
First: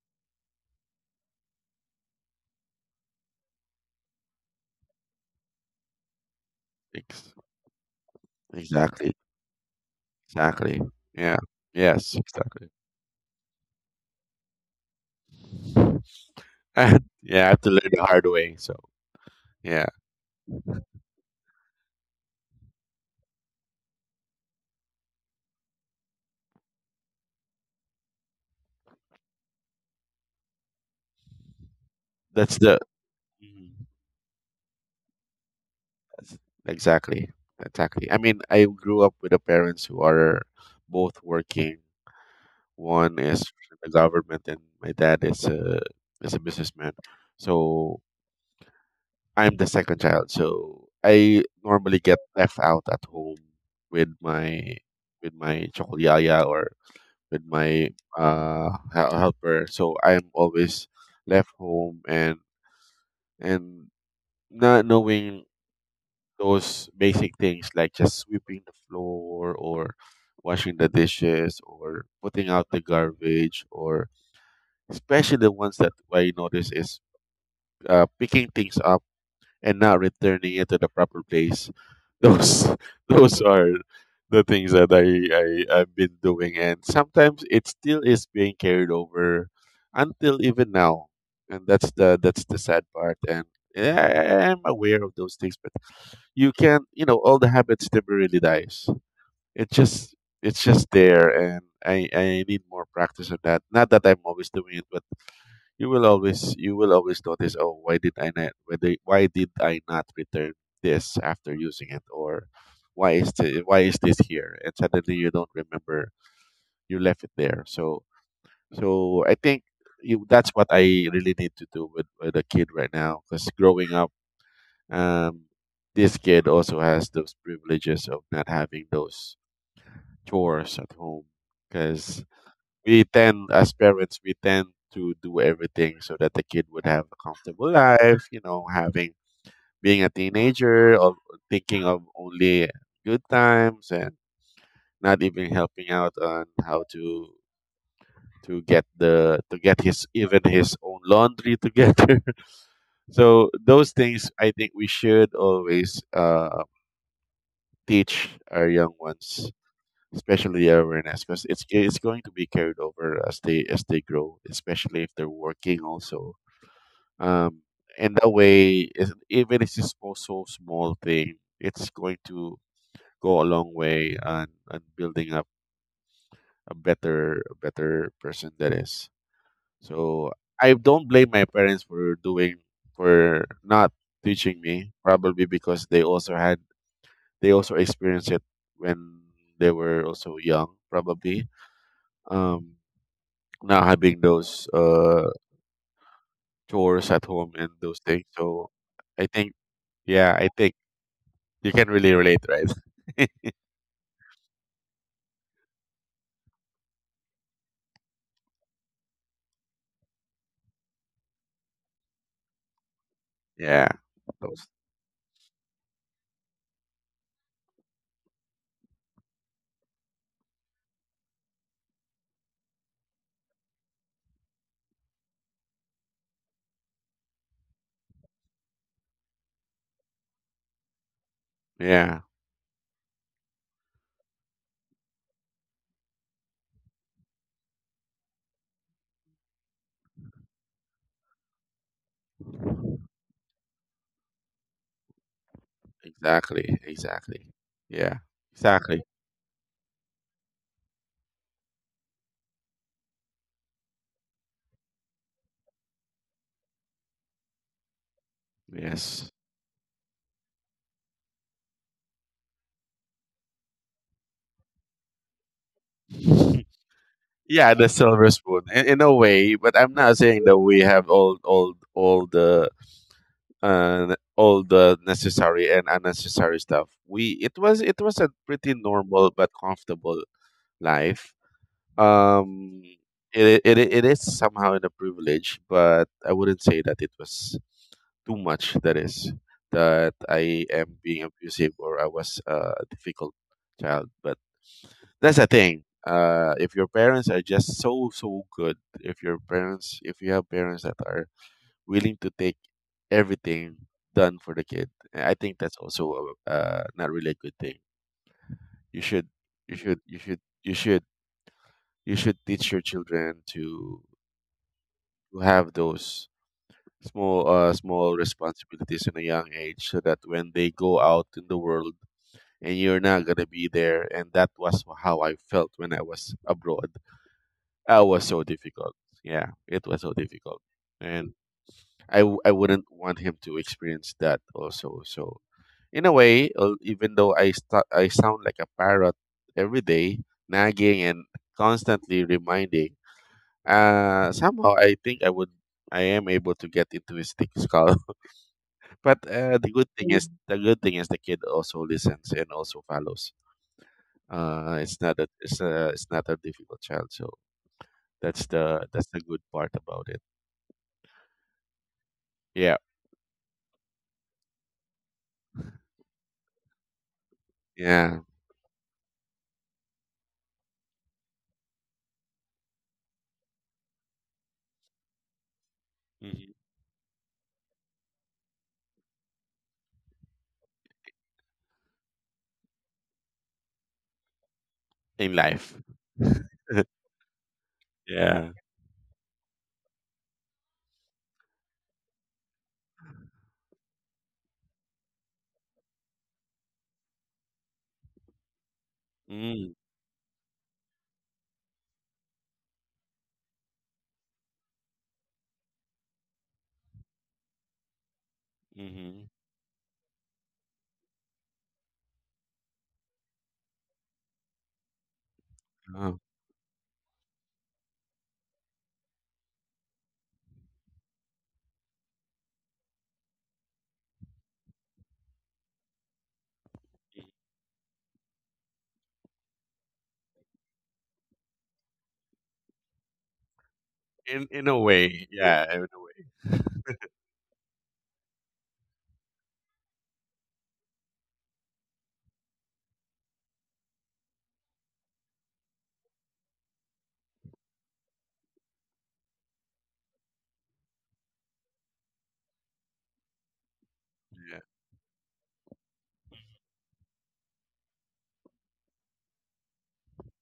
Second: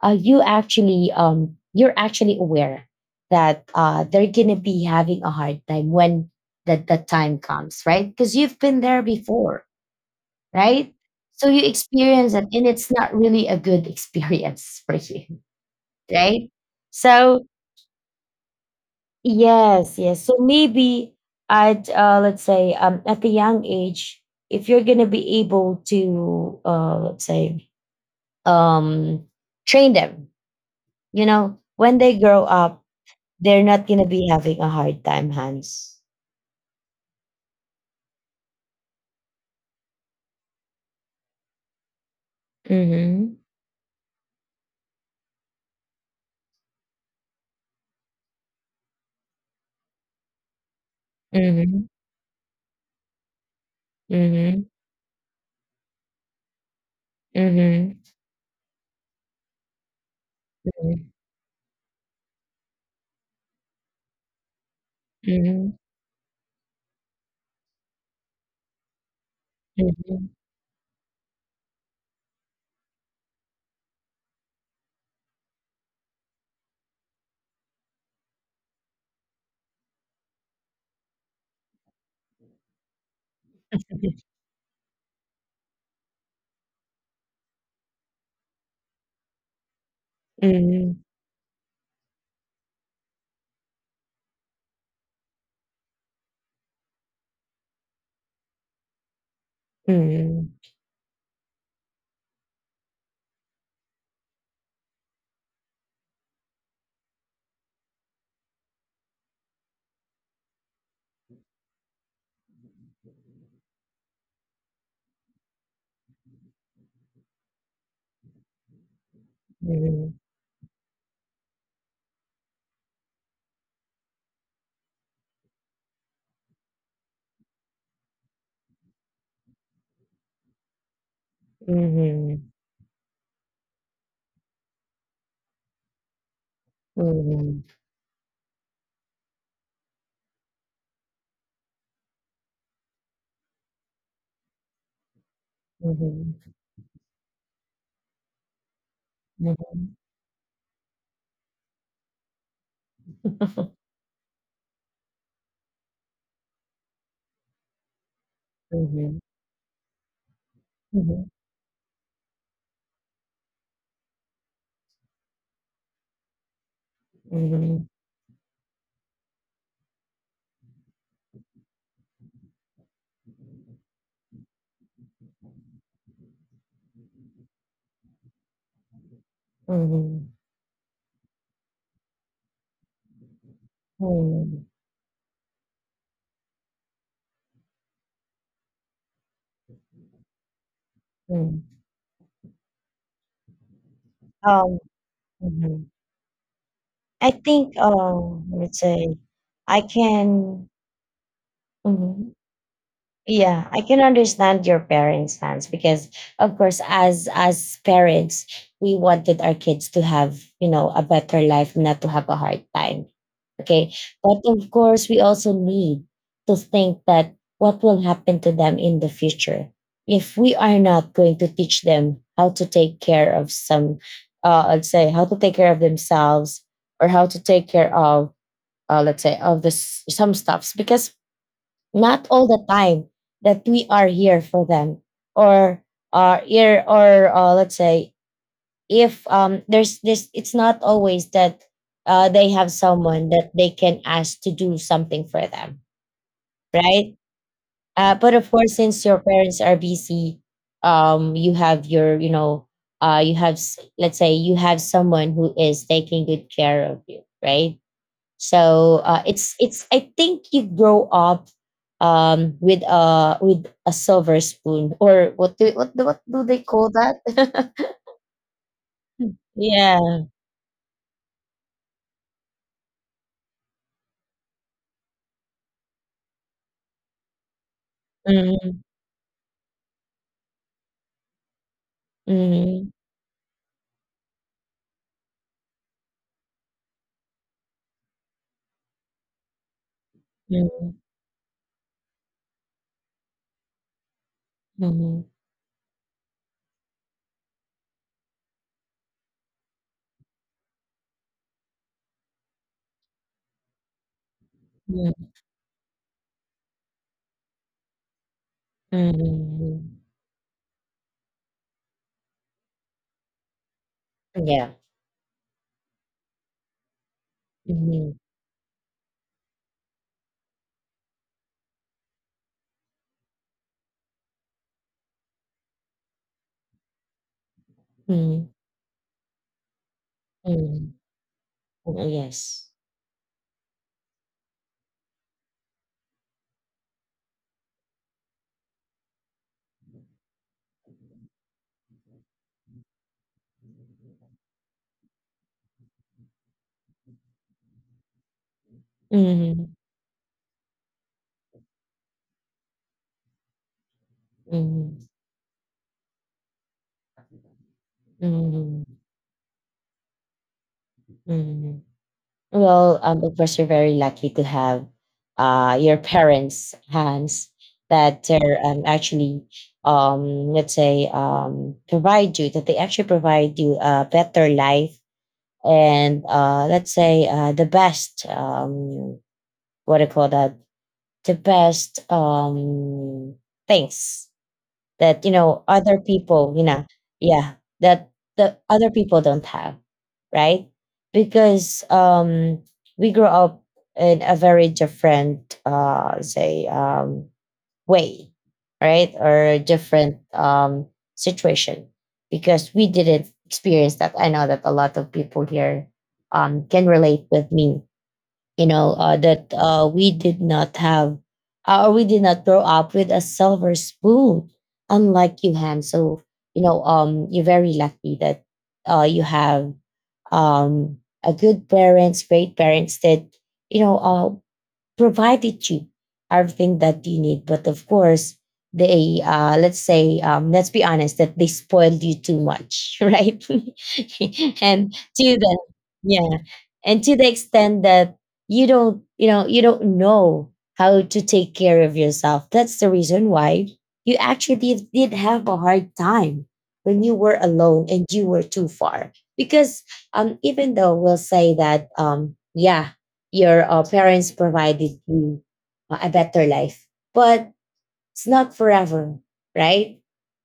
S1: you actually, you're actually aware that they're going to be having a hard time when that
S2: Ex-
S1: time comes, right? Because you've been there
S2: Exactly.
S1: before,
S2: Exactly.
S1: right?
S2: Yeah.
S1: So you
S2: Yes,
S1: experience it, and
S2: exactly.
S1: it's not really a good experience for you, right?
S2: And yeah,
S1: So,
S2: I have to learn the hard way. So yeah,
S1: yes, yes. So maybe at let's say at the young age, if you're gonna be able to let's say um train them, you know, when they grow
S2: that's the.
S1: up, they're
S2: Mm-hmm.
S1: not gonna be having a hard time, Hans.
S2: Exactly. Exactly. I mean, I grew up with the parents who are both working. One
S1: Mm-hmm.
S2: is in the government, and my dad is a businessman. So I'm the second child. So I
S1: Mm-hmm.
S2: normally get left out at home with
S1: Mm-hmm.
S2: my with my chokolyaya, or with my
S1: Mm-hmm.
S2: helper. So I'm always
S1: Mm-hmm.
S2: left home, and not knowing
S1: Mm-hmm.
S2: those basic things like just sweeping the floor, or
S1: Mhm.
S2: washing the dishes, or putting out the garbage, or especially the ones that I notice is, picking things up and not returning it to the proper place. Those those are
S1: Mhm.
S2: the things that I, I've been doing, and sometimes it still is being carried over until even
S1: Mhm.
S2: now, and that's the sad part. And yeah, I- am aware of those things, but you can't, you know, all the habits never really dies, it just
S1: Mhm.
S2: it's just there, and I need more practice on that. Not that I'm always doing it, but you will always notice, oh, why did I not, whether why did I not return this after using it, or why is the? Why is this here? And suddenly you don't remember you left it there. So I think that's what I really need to do with a kid right now because growing up, um, this kid also has those privileges of not having those chores at home because
S1: Mhm.
S2: we tend as parents we tend to do everything so that the kid would have a
S1: Mhm.
S2: comfortable life, you know, having being a teenager of thinking of only good times and not even helping out on
S1: Mhm.
S2: how to get
S1: Mhm.
S2: his even his own laundry together so those things I think we should always teach our young
S1: Mhm.
S2: ones, especially their awareness
S1: Mhm.
S2: because it's going to be carried over as they grow, especially if they're working also. um
S1: Mhm.
S2: and even if it's small, so small thing, it's going to go a long way on building up a better person that is.
S1: Mhm.
S2: So I don't blame my parents for doing, for not teaching
S1: Mhm.
S2: me, probably because they also experienced it when they were also young probably.
S1: Mhm.
S2: um Not having those
S1: Um, mhm.
S2: chores at
S1: I
S2: home and
S1: think,
S2: those things. So
S1: let's say
S2: I think,
S1: I
S2: yeah, I
S1: can
S2: think you can really
S1: Mhm.
S2: relate, right?
S1: Yeah, I can understand your parents' stance because, of course, as parents, we wanted our kids to have, you know, a better life, not to have a hard time.
S2: Yeah.
S1: Okay, but
S2: Those,
S1: of course, we also need to think that what will happen to them in the future if we are not going to teach them how to take care of some, let's say, how to take care of themselves or how to take care of, let's say, of this some stuffs because
S2: yeah.
S1: not all the time that we are here for them or are here or let's say if there's this it's not always that they have someone that they can ask to do something for them,
S2: Exactly.
S1: right.
S2: Exactly. Yeah.
S1: But of course, since
S2: Exactly.
S1: your parents are busy, you have your you have let's say you have someone who is taking good care of you, right? So
S2: Yes.
S1: it's I think you grow up, with a silver spoon, or what do they call that?
S2: Yeah, the silver spoon. In a way, but I'm not
S1: Yeah.
S2: saying that we have all the and all the necessary and unnecessary stuff. We, it was a pretty
S1: Mhm.
S2: normal but comfortable life. Um,
S1: Mhm.
S2: it is somehow in a privilege, but I wouldn't say that it was too much. That is, that I
S1: Mhm.
S2: am being abusive or I was a difficult child. But
S1: Mhm.
S2: that's the thing. If your parents are just so so good, if your parents, if you have parents that are willing to take everything done for the kid. And
S1: Mhm.
S2: I think that's also a, not really a good thing. You should, you
S1: Mhm.
S2: should, you should, you should, you should teach your children to
S1: Yeah.
S2: to have those small,
S1: Mhm.
S2: small responsibilities in a young age, so that when they go out in the world and you're not gonna be there. And that was how I felt when I was abroad. I was so
S1: Mhm.
S2: difficult. Yeah, it was so difficult.
S1: Mhm.
S2: And
S1: Mhm.
S2: I
S1: Yes.
S2: wouldn't want him to experience that also. So, in a way, even though I sound like a parrot every day, nagging and constantly reminding, somehow I think I am able to get into his thick skull. But
S1: Mhm.
S2: the good thing is Mm. the good thing is the kid also listens and also follows. It's
S1: Mhm.
S2: not a it's a it's not a difficult child. So
S1: Mhm.
S2: that's the good part about it.
S1: Mhm.
S2: Yeah,
S1: Well, of course, you're very lucky to have your parents' hands that
S2: yeah,
S1: they're actually, let's say, provide you, that they actually provide you a better life and,
S2: mhm.
S1: let's say, the best, what do you call that, the best, things that
S2: In life.
S1: other people yeah, that
S2: Yeah.
S1: the other people don't have, right? Because we grew up in a very different, say, way, right? Or a
S2: Mm,
S1: different, situation, because we didn't experience that. I know that a lot of people here can relate with me,
S2: mhm.
S1: that we did not have or we did not grow up with a silver spoon, unlike you, Han. So,
S2: Wow.
S1: you're very lucky that you have a good parents, great parents that, you know, uh, provided you everything that you need. But of course, they let's say, let's be honest that they spoiled you too much, right?
S2: In a
S1: and to
S2: way,
S1: the
S2: yeah, in a
S1: Yeah,
S2: way,
S1: and to the extent that you don't, you don't know how to take care of yourself. That's the reason why you actually did have a hard time when you were alone and you were too far, because even though we'll say that yeah, your parents
S2: yeah.
S1: provided you a better life, but it's not forever, right?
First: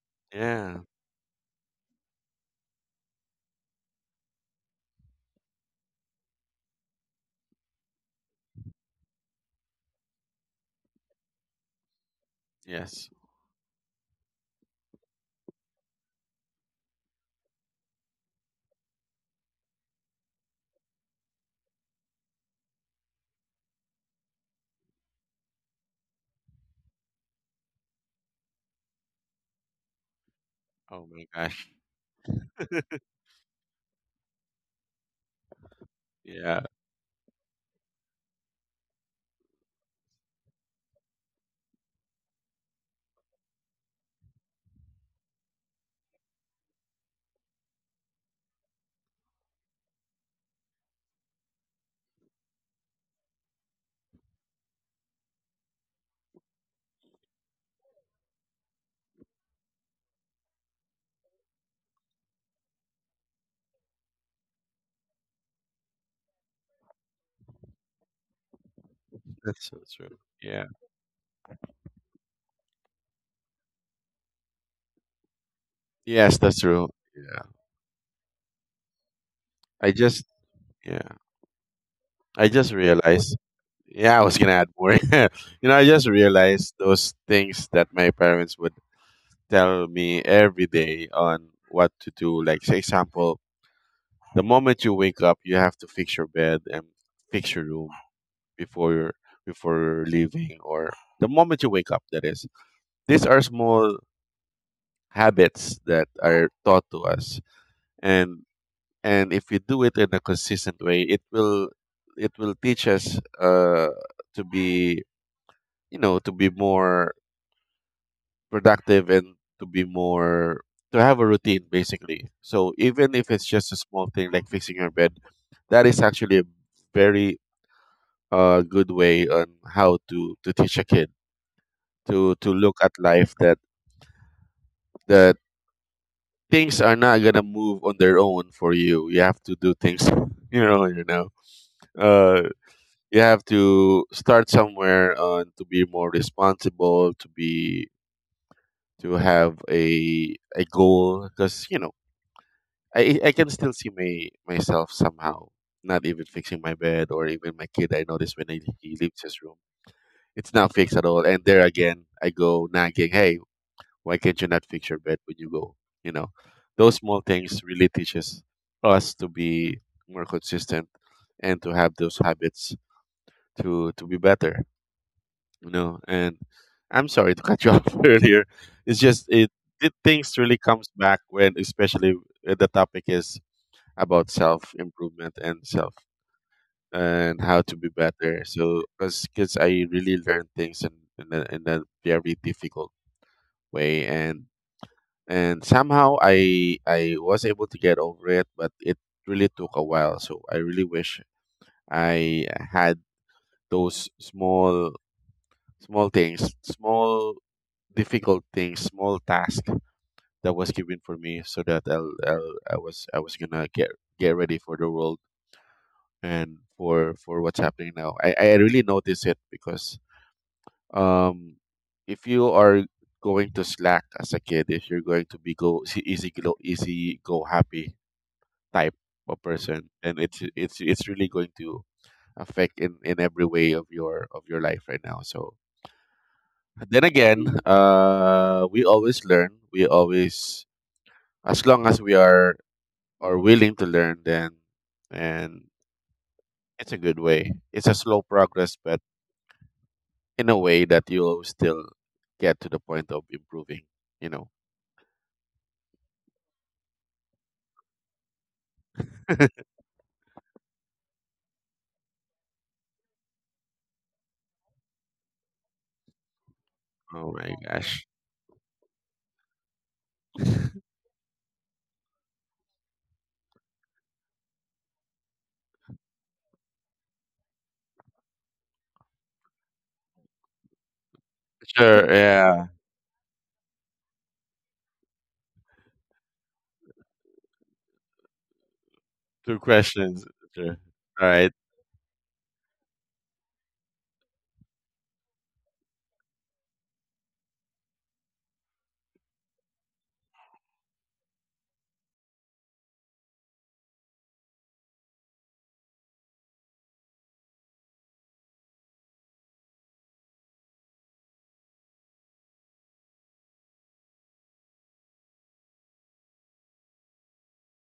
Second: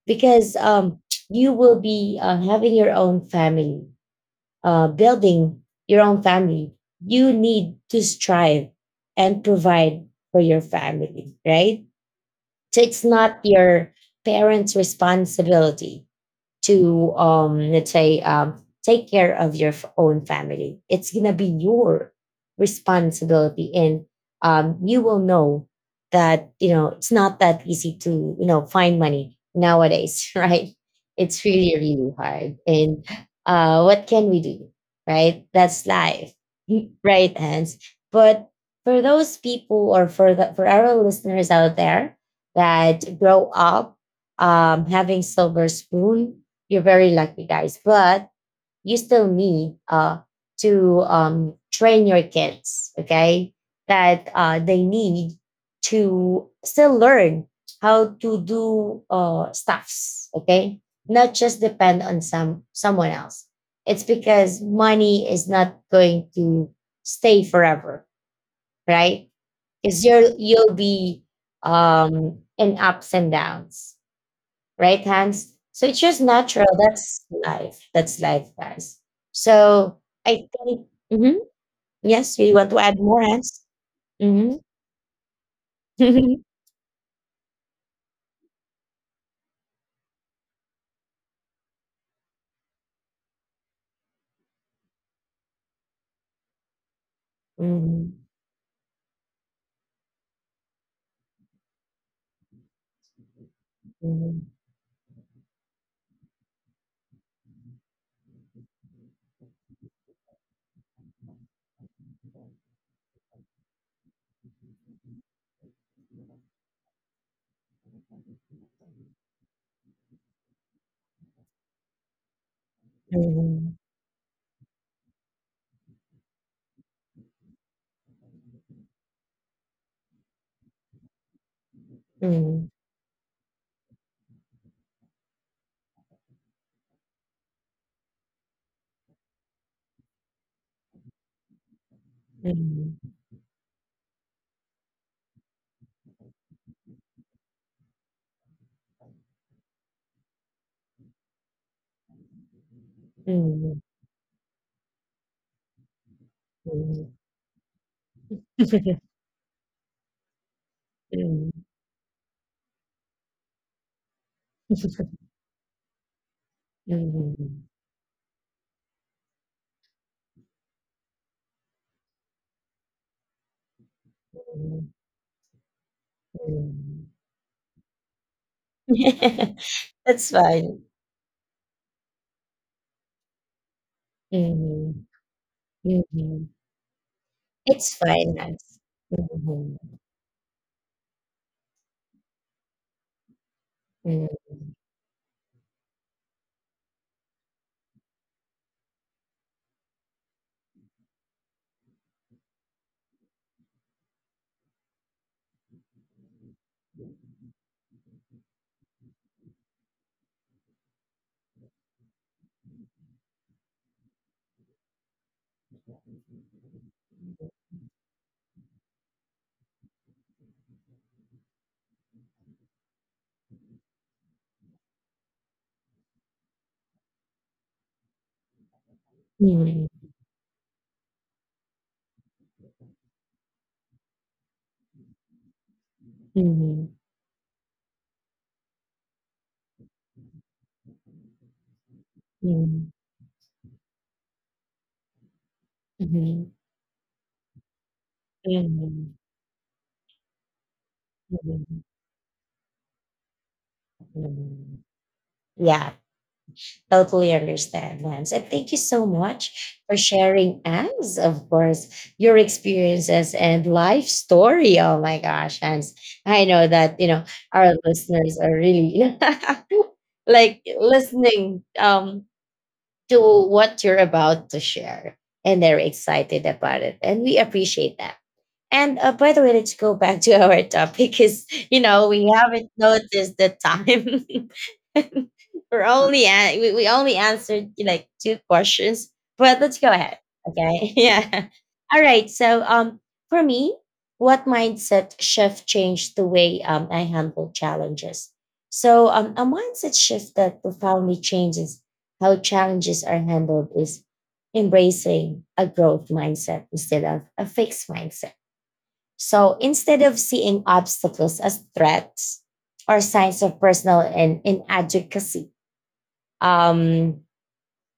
S1: Because
S2: Yeah,
S1: you will be having your own family, building your own family. You need to strive and provide for your family, right? So it's
S2: yes.
S1: not your parents responsibility to let's say take care of your own family. It's gonna be your responsibility, and you will know that, it's not that easy to, find money nowadays, right?
S2: Oh my
S1: It's
S2: gosh,
S1: really really hard, and what can we do, right? That's life.
S2: yeah,
S1: Right, Hans? But for those people, or for the for our listeners out there that grow up having silver spoon, you're very lucky, guys. But you still need to train your kids, okay? That they need to still learn how to do stuffs, okay? Not just depend on someone else. It's because money is not going to stay forever, right?
S2: that's so
S1: Because
S2: true. Yeah.
S1: you'll be in ups and downs, right hands. So it's just
S2: Yes, that's
S1: natural.
S2: true.
S1: That's
S2: Yeah.
S1: life. That's life, guys.
S2: I
S1: So
S2: just
S1: I think,
S2: Yeah,
S1: mhm, yes,
S2: I
S1: we want
S2: just
S1: to add more
S2: realized
S1: hands.
S2: yeah, I was gonna
S1: Hmm.
S2: add more. You know, I just realized those things that my parents would tell me every day on what to do. Like, for example, the moment you wake up, you have to fix your bed and fix your room
S1: Mhm,
S2: before leaving or the moment you wake up. That is, these are small
S1: mhm,
S2: habits that are taught to us, and and if we do it in a consistent way, it will teach us to be, you know, to be more productive and to be more to have a routine basically. So even if it's just a
S1: mhm,
S2: small thing like fixing your bed, that is actually a very good way on how to teach a kid to
S1: mhm,
S2: look at life, that that things are not gonna move on their own for you. You have to do things. You know. Uh
S1: mhm,
S2: you have to start somewhere on to be more responsible, to be to have a goal, because you know I can still
S1: mhm,
S2: see my myself somehow not even fixing my bed,
S1: mhm,
S2: or even my kid. I notice when he leaves his room, it's not fixed at all. And
S1: mhm,
S2: there again, I go nagging, "Hey, why can't you not fix your bed when you go?" You know, those small things
S1: mhm,
S2: really teaches us to be more consistent and to have those habits to be better.
S1: mhm,
S2: You know. And
S1: mhm.
S2: I'm sorry to cut you off earlier. It's just it, it,
S1: That's
S2: things really
S1: fine.
S2: comes back when, especially when the topic is about self
S1: Mhm,
S2: improvement and self
S1: mhm.
S2: and how to be
S1: It's fine,
S2: better.
S1: guys.
S2: So, because
S1: Mhm,
S2: I really learned things in a very difficult way,
S1: mhm,
S2: and somehow I was able to get over it, but it really took a while. So I really wish I had those small things, small difficult things, small task that was given for me, so that I was gonna get ready for the world and for what's happening now. I really notice it because um if you are going to slack as a kid, if you're going to be go easy, go happy type of
S1: mhm,
S2: person, and it's really going to affect in every way of your life right now. So
S1: mhm,
S2: then again, we always, as long as we
S1: mhm,
S2: are willing to learn, then and
S1: mhm,
S2: it's a good way. It's a slow progress, but
S1: mhm,
S2: in a way that you'll
S1: mhm,
S2: still get to the point of improving, you know.
S1: mhm. Yeah, totally understand, Lance. And thank you so much for sharing, as of course, your experiences and life story. Oh my gosh, Hans. I know that, you know,
S2: Oh my
S1: our
S2: gosh.
S1: listeners are really like listening to what you're about to share. And they're excited about it. And we appreciate that. And by the way, let's go back to our topic because, you know,
S2: Sure,
S1: we
S2: yeah.
S1: haven't noticed the time. We're only, we only answered like two questions, but
S2: Two
S1: let's go ahead.
S2: questions. Sure.
S1: Okay.
S2: All
S1: Yeah.
S2: right.
S1: All right. So, for me, what mindset shift changed the way, I handle challenges? So, a mindset shift that profoundly changed how challenges are handled is embracing a growth mindset instead of a fixed mindset. So instead of seeing obstacles as threats or signs of personal and inadequacy, um,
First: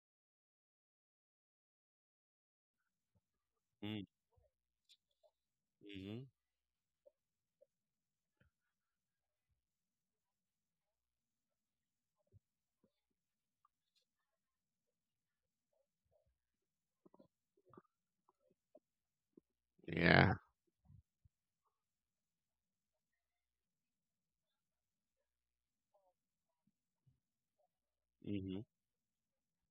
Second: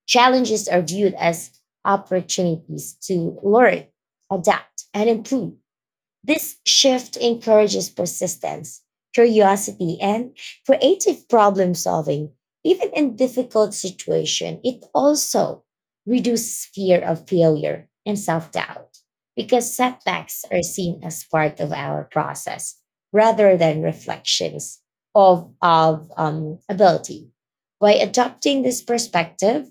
S1: challenges are viewed as opportunities to learn, adapt, and improve.
S2: Mm-hmm.
S1: This shift encourages persistence, curiosity, and creative problem solving. Even in difficult situations, it also reduces fear of failure and self-doubt because
S2: Yeah.
S1: setbacks are seen as part of our process rather than reflections of, ability. By adopting this perspective,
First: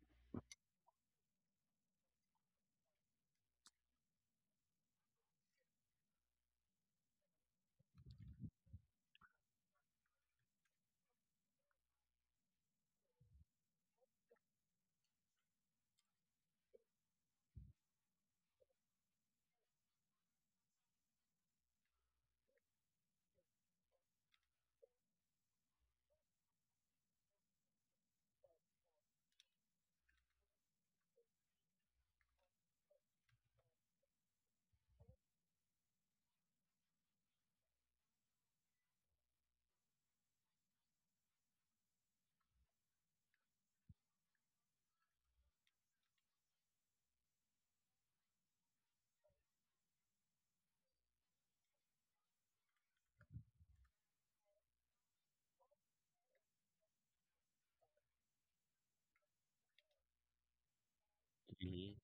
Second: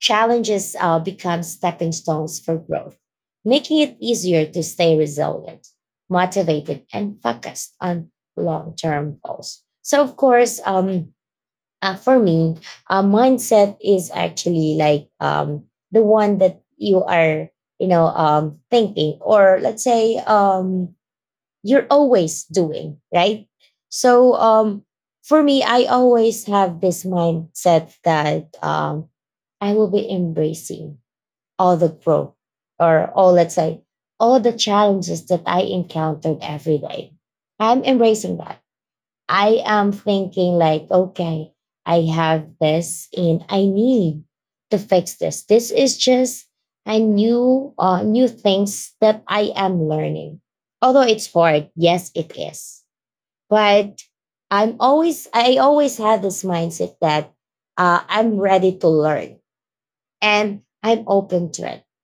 S1: challenges become stepping stones for growth, making it easier to stay resilient, motivated, and focused on long term goals. So, of course, for me, mindset is actually like, the one that you are, you know, thinking, or let's say, you're always doing, right? So, for me, I always have this mindset that, I will be embracing all the growth, or all, let's say, all the challenges that I encountered every day. I'm embracing that. I am thinking like, okay, I have this and I need to fix this. This is just a new, new things that I am learning. Although it's hard, yes, it is. But I always had this mindset that, I'm ready to learn and I'm open to it,
S2: Mhm.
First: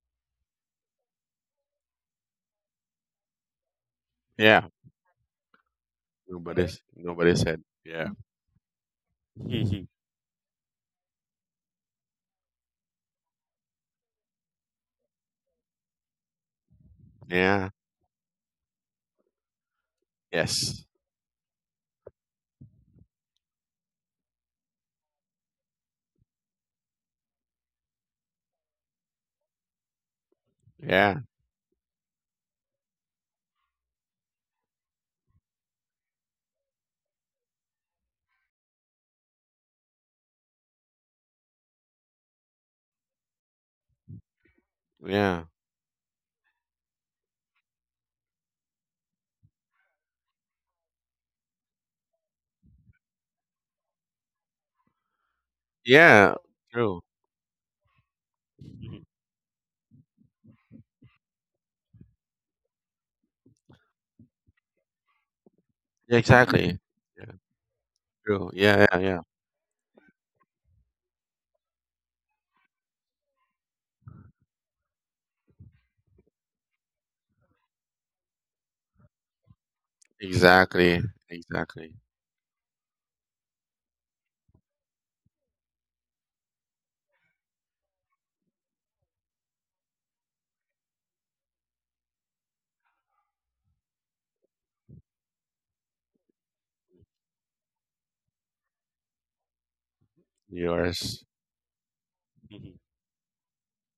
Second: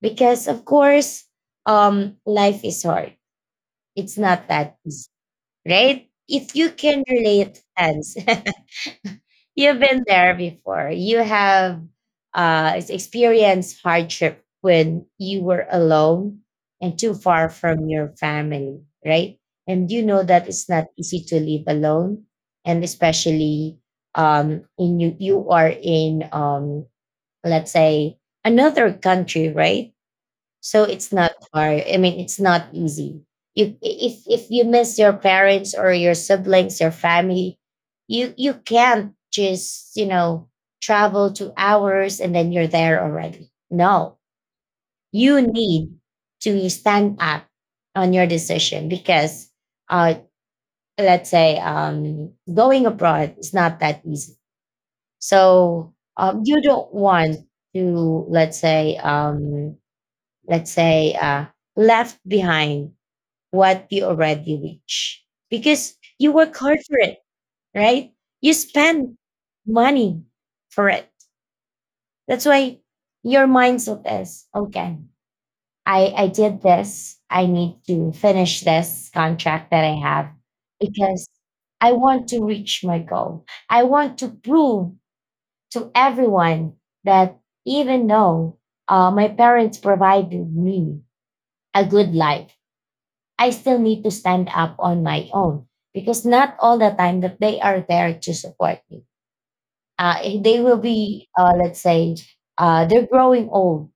S1: because of course, life is hard. It's not
S2: Yeah. Correct.
S1: that easy, right? If you
S2: Nobody's
S1: can
S2: nobody
S1: relate,
S2: said. Yeah.
S1: hands. You've
S2: Mhm.
S1: been there before. You have experienced hardship when you were alone and too far
S2: Yeah.
S1: from your family, right? And you know that it's not
S2: Yes.
S1: easy to live alone, and especially in you are in, let's say, another country, right? So it's
S2: Yeah.
S1: not hard, I mean, it's not easy. You, if you miss your parents or your siblings, your family, you can't just, you know, travel 2 hours and then you're there already. No, you
S2: Yeah.
S1: need to stand up on your decision because, uh let's say, going abroad is not that easy. So
S2: Yeah.
S1: you don't
S2: True.
S1: want to, let's say,
S2: Mhm.
S1: let's say, left behind what you already reach because
S2: Yeah,
S1: you work hard
S2: exactly.
S1: for it,
S2: Yeah.
S1: right?
S2: True.
S1: You
S2: Yeah. Yeah.
S1: spend
S2: Yeah.
S1: money for it. That's why your mindset is, okay, I did this. I need to finish this contract that I have
S2: Exactly.
S1: because I
S2: Exactly.
S1: want to reach my goal. I want to prove to everyone that, even though my parents provided me a good life, I still need to stand up on my own, because not all the time that they are there to support me. They will
S2: Yours.
S1: be, let's say,
S2: Mhm.
S1: they're growing old,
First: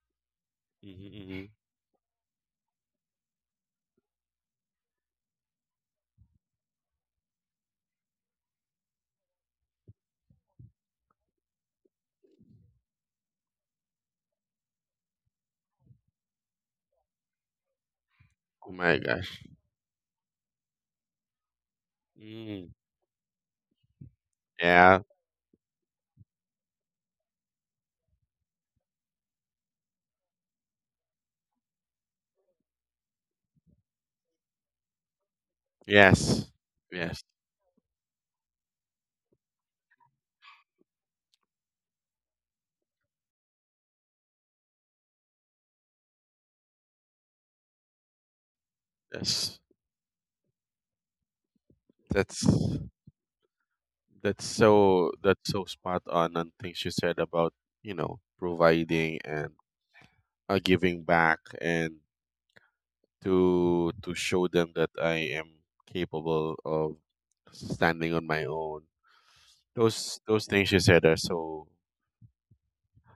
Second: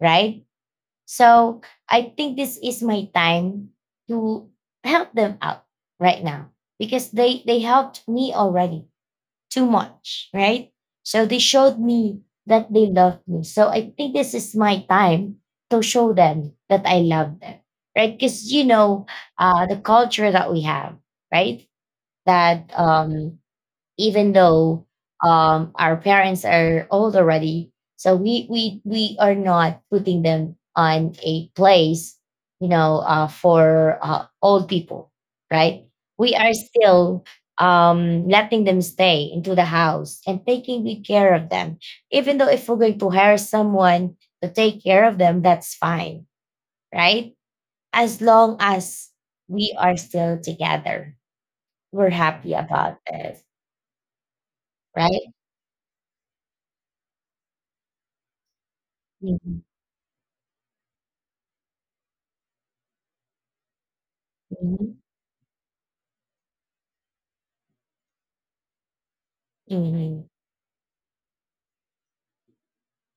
S1: right?
S2: Mhm. Mhm.
S1: So I think this is my time to help them out right now, because they helped me already too much, right? So they showed me that they love me. So I think this is my time to show them that I love them, right? Because you
S2: Oh my
S1: know,
S2: gosh.
S1: the culture that we have, right? That
S2: Mm.
S1: even though
S2: Yeah.
S1: our parents are old already. So we are not putting them on a place, you know, for old people, right? We
S2: Yes.
S1: are
S2: Yes.
S1: still letting them stay into the house and taking good care of them. Even though if we're going to hire someone to take care of them, that's fine, right? As long as
S2: Yes.
S1: we are still together, we're
S2: That's
S1: happy about this,
S2: that's so,
S1: right?
S2: that's so spot on things you said about, you know, providing and
S1: Mm-hmm.
S2: giving back, and to show them that
S1: Mhm.
S2: I am capable of standing on my own.
S1: Mhm.
S2: Those things you said are so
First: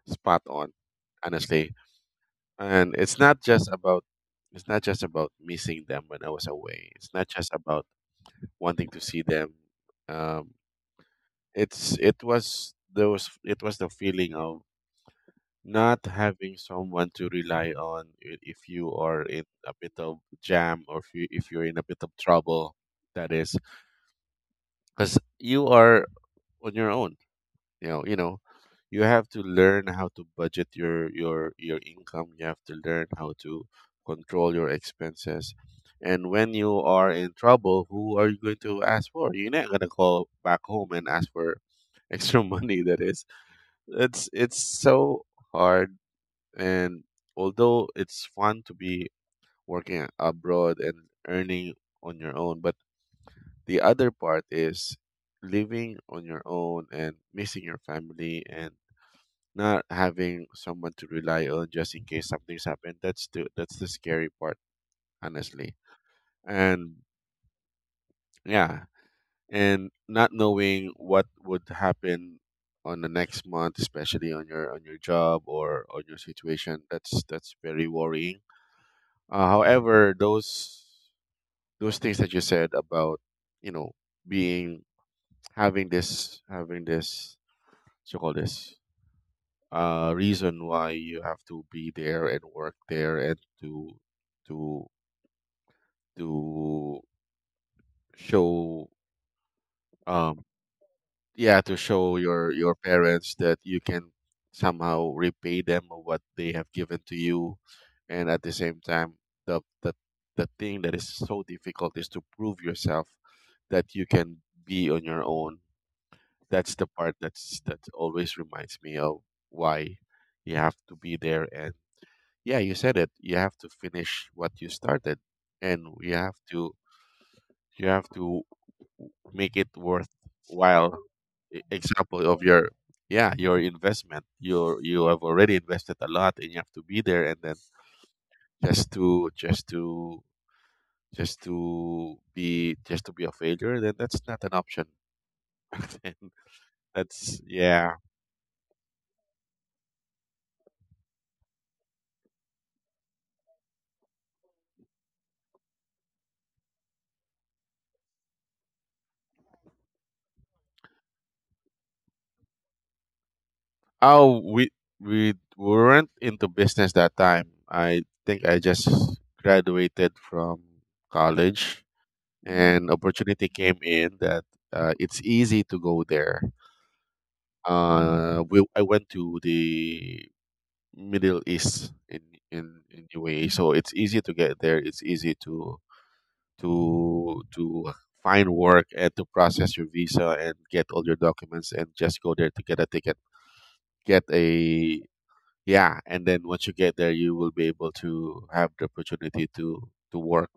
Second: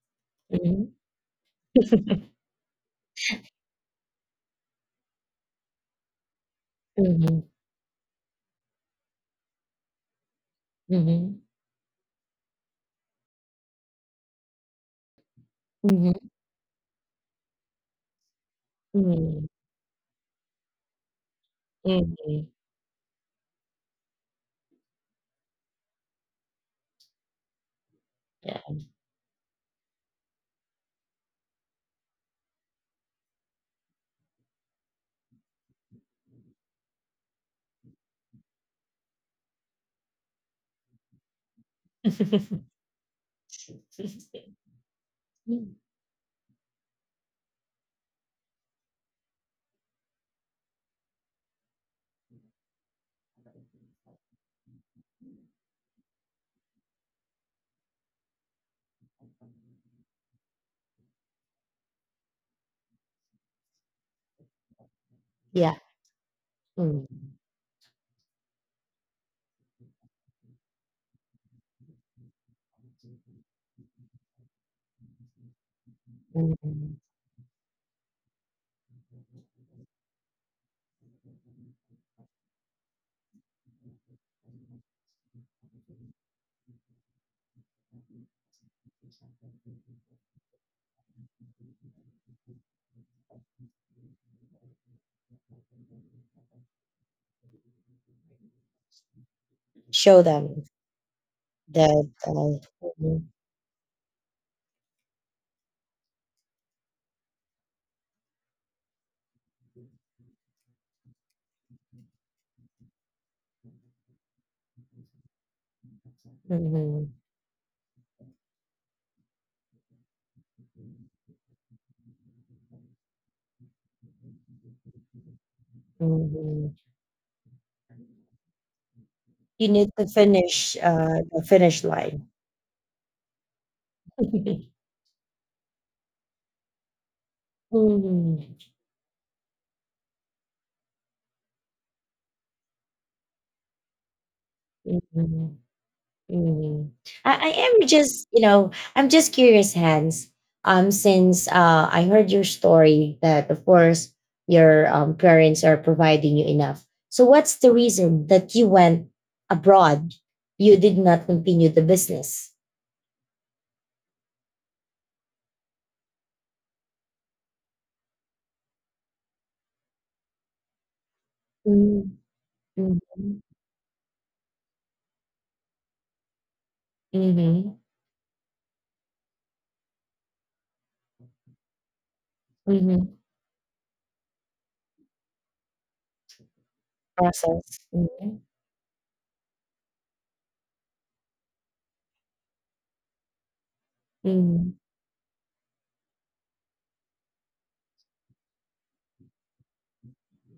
S2: spot on,
S1: Mhm.
S2: honestly. And it's not just about, it's not just about missing them when I was away. It's not
S1: Mhm.
S2: just about wanting to see them. Um,
S1: Mhm.
S2: it's it was those, it was the feeling of not
S1: Mhm.
S2: having someone to rely on if you are in
S1: Mhm.
S2: a bit of jam, or if you, if you're in a bit of
S1: Mhm.
S2: trouble. That is because you are on your own. You know, you know,
S1: Yeah.
S2: you have to learn how to budget your income. You have to learn how to control your expenses. And when you are in trouble, who are you going to ask for? You're not gonna call back home and ask for extra money. That is, it's it's so hard. And although it's fun to be working abroad and earning on your own, but the other part is living on your own and missing your family and not having someone to rely on, just in case something's happened. That's the, that's the scary part,
S1: Yeah.
S2: honestly. And
S1: Mm.
S2: yeah, and not knowing what would happen on the next month, especially on your, on your job or on your situation.
S1: Mhm.
S2: That's very worrying. However, those things that you said about, you know, being having this so call this reason why you have to be there and work there and to to show
S1: Show
S2: um
S1: them
S2: yeah, to
S1: that,
S2: show your
S1: mhm.
S2: parents that you can somehow repay them of what they have given to you, and at the same time, the the the thing that is so difficult is to prove yourself that you can be on your own. That's the
S1: Mhm.
S2: part, that's that always reminds me of why you have to be there, and yeah, you said it. You have to finish what you started, and
S1: Mhm.
S2: you have to make
S1: You
S2: it
S1: need to finish,
S2: worthwhile.
S1: the finish line.
S2: Example of your yeah your investment. You you have already invested a lot, and you have to be there, and then
S1: Mhm.
S2: just to just to just to be a failure, then that's not an option.
S1: Mhm.
S2: Then
S1: Mm. I,
S2: that's
S1: I am
S2: yeah.
S1: just, you know, I'm just curious, Hans. Since I heard your story that, of course, your parents are providing you enough. So, what's the reason that you went abroad? You did not continue the business.
S2: Oh, we weren't into business that time. I think I just graduated from college,
S1: Mm.
S2: and
S1: Mm-hmm.
S2: opportunity came in that it's easy to go there.
S1: Mm-hmm.
S2: We I went to the Middle East in
S1: Mm-hmm.
S2: UAE, so it's easy to get there. It's easy to to
S1: Process.
S2: to
S1: Mm-hmm.
S2: find work and to process your visa and get all your documents and just go there to get a ticket, get a yeah, and then once you get there, you will be able to have the opportunity to work.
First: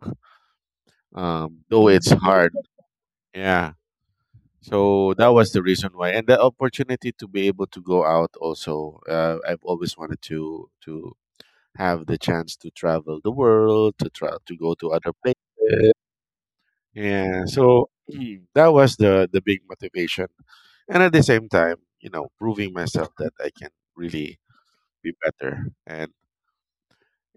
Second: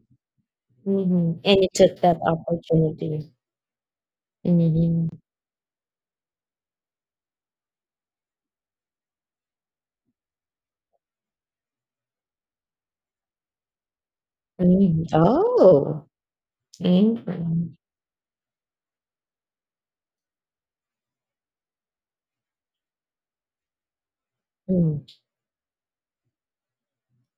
S1: Mm-hmm. And you
S2: Though
S1: took
S2: it's
S1: that
S2: hard.
S1: opportunity.
S2: Yeah.
S1: Mm-hmm.
S2: So that was the reason why, and the opportunity to be able to go out also. I've always wanted to have the chance to travel the world, to try to go to
S1: Mm-hmm.
S2: other places.
S1: Oh.
S2: Yeah.
S1: Mm-hmm.
S2: So that was the big motivation, and at the same time, you know, proving myself that I can really be better and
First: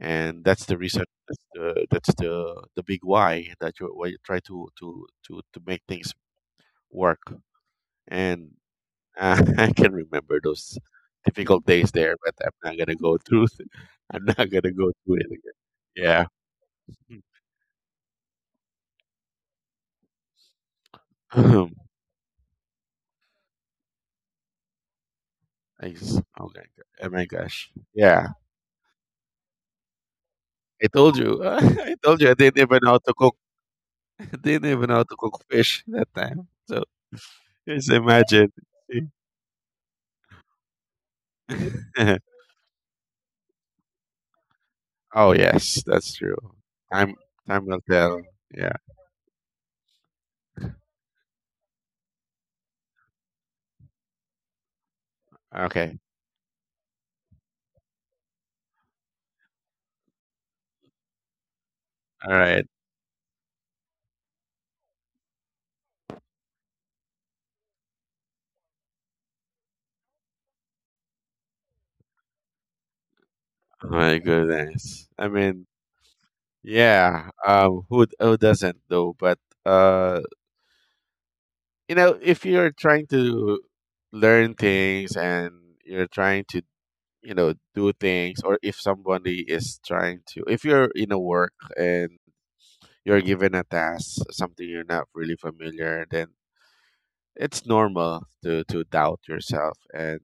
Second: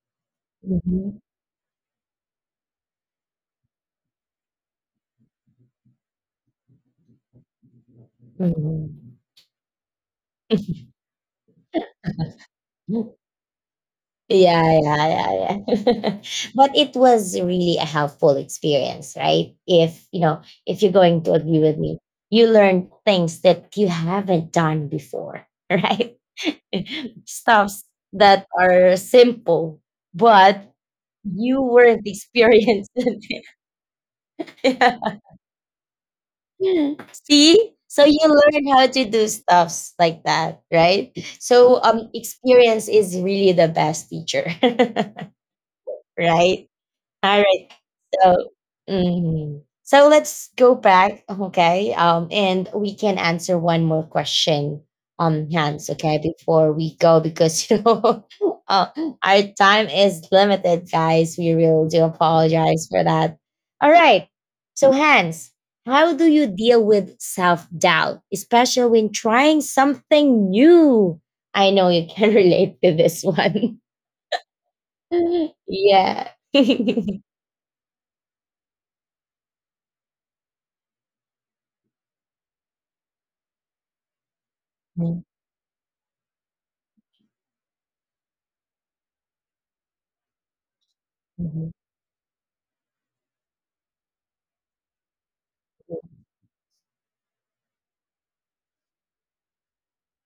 S2: and that's the reason
S1: Mm-hmm.
S2: that's the big why why you try to make things work and
S1: Mhm.
S2: I can remember those difficult days there, but I'm not gonna go through I'm not gonna
S1: Yeah,
S2: go
S1: yeah,
S2: through it again.
S1: yeah, yeah.
S2: Yeah.
S1: But it was really a helpful experience, right? If you know, if you're going to agree with me, you learn things that you haven't done before, right?
S2: Oh my gosh,
S1: Stuffs
S2: yeah.
S1: that are simple, but
S2: I told you,
S1: you
S2: I
S1: weren't
S2: told you I didn't even
S1: experienced.
S2: know how to
S1: In,
S2: cook. I didn't even know how to cook fish that time, so
S1: see?
S2: just
S1: So you
S2: imagine.
S1: learn how to do stuffs like that, right? So experience is really the best teacher.
S2: Oh yes, that's true.
S1: Right?
S2: Time
S1: All
S2: time
S1: right.
S2: will tell.
S1: So,
S2: Yeah.
S1: mhm, so let's go back, okay? And we can answer one more question, Hans,
S2: Okay.
S1: okay, before we go because you know, uh, our time is limited, guys. We really do
S2: All right.
S1: apologize for that. All right. So, Hans, how do you deal with self doubt, especially when trying something new? I know you can relate to this one.
S2: Oh my goodness. I mean,
S1: Yeah.
S2: yeah. Who doesn't though? But uh, you know, if you're trying to learn things
S1: Mhm,
S2: and you're trying to, you know, do things, or if somebody is trying to, if you're in a work
S1: mhm,
S2: and you're given a task, something you're not really familiar, then it's normal to doubt yourself and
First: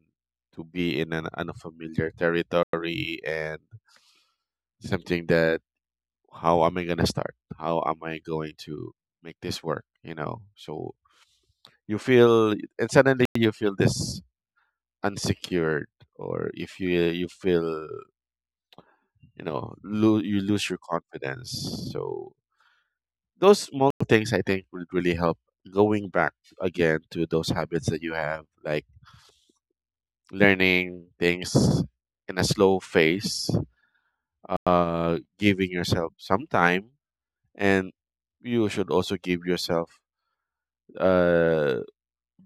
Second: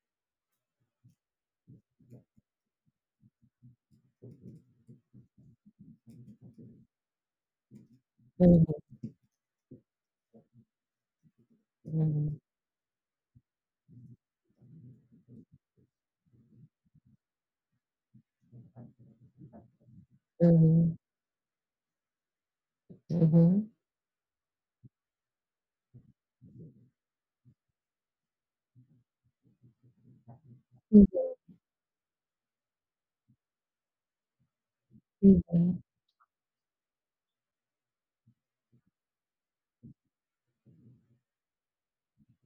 S2: to be in an unfamiliar territory and something that, how am I going to start? How am I going
S1: mhm,
S2: to make this work, you know? So you
S1: mhm,
S2: feel, and suddenly you feel this unsecured, or if you feel, you know, you
S1: mhm,
S2: lose your
S1: mhm,
S2: confidence. So those
S1: mhm,
S2: small things, I think, would really help going back again to those habits that you have, like learning things in a slow phase, giving
S1: mhm,
S2: yourself some time, and you should also give yourself uh,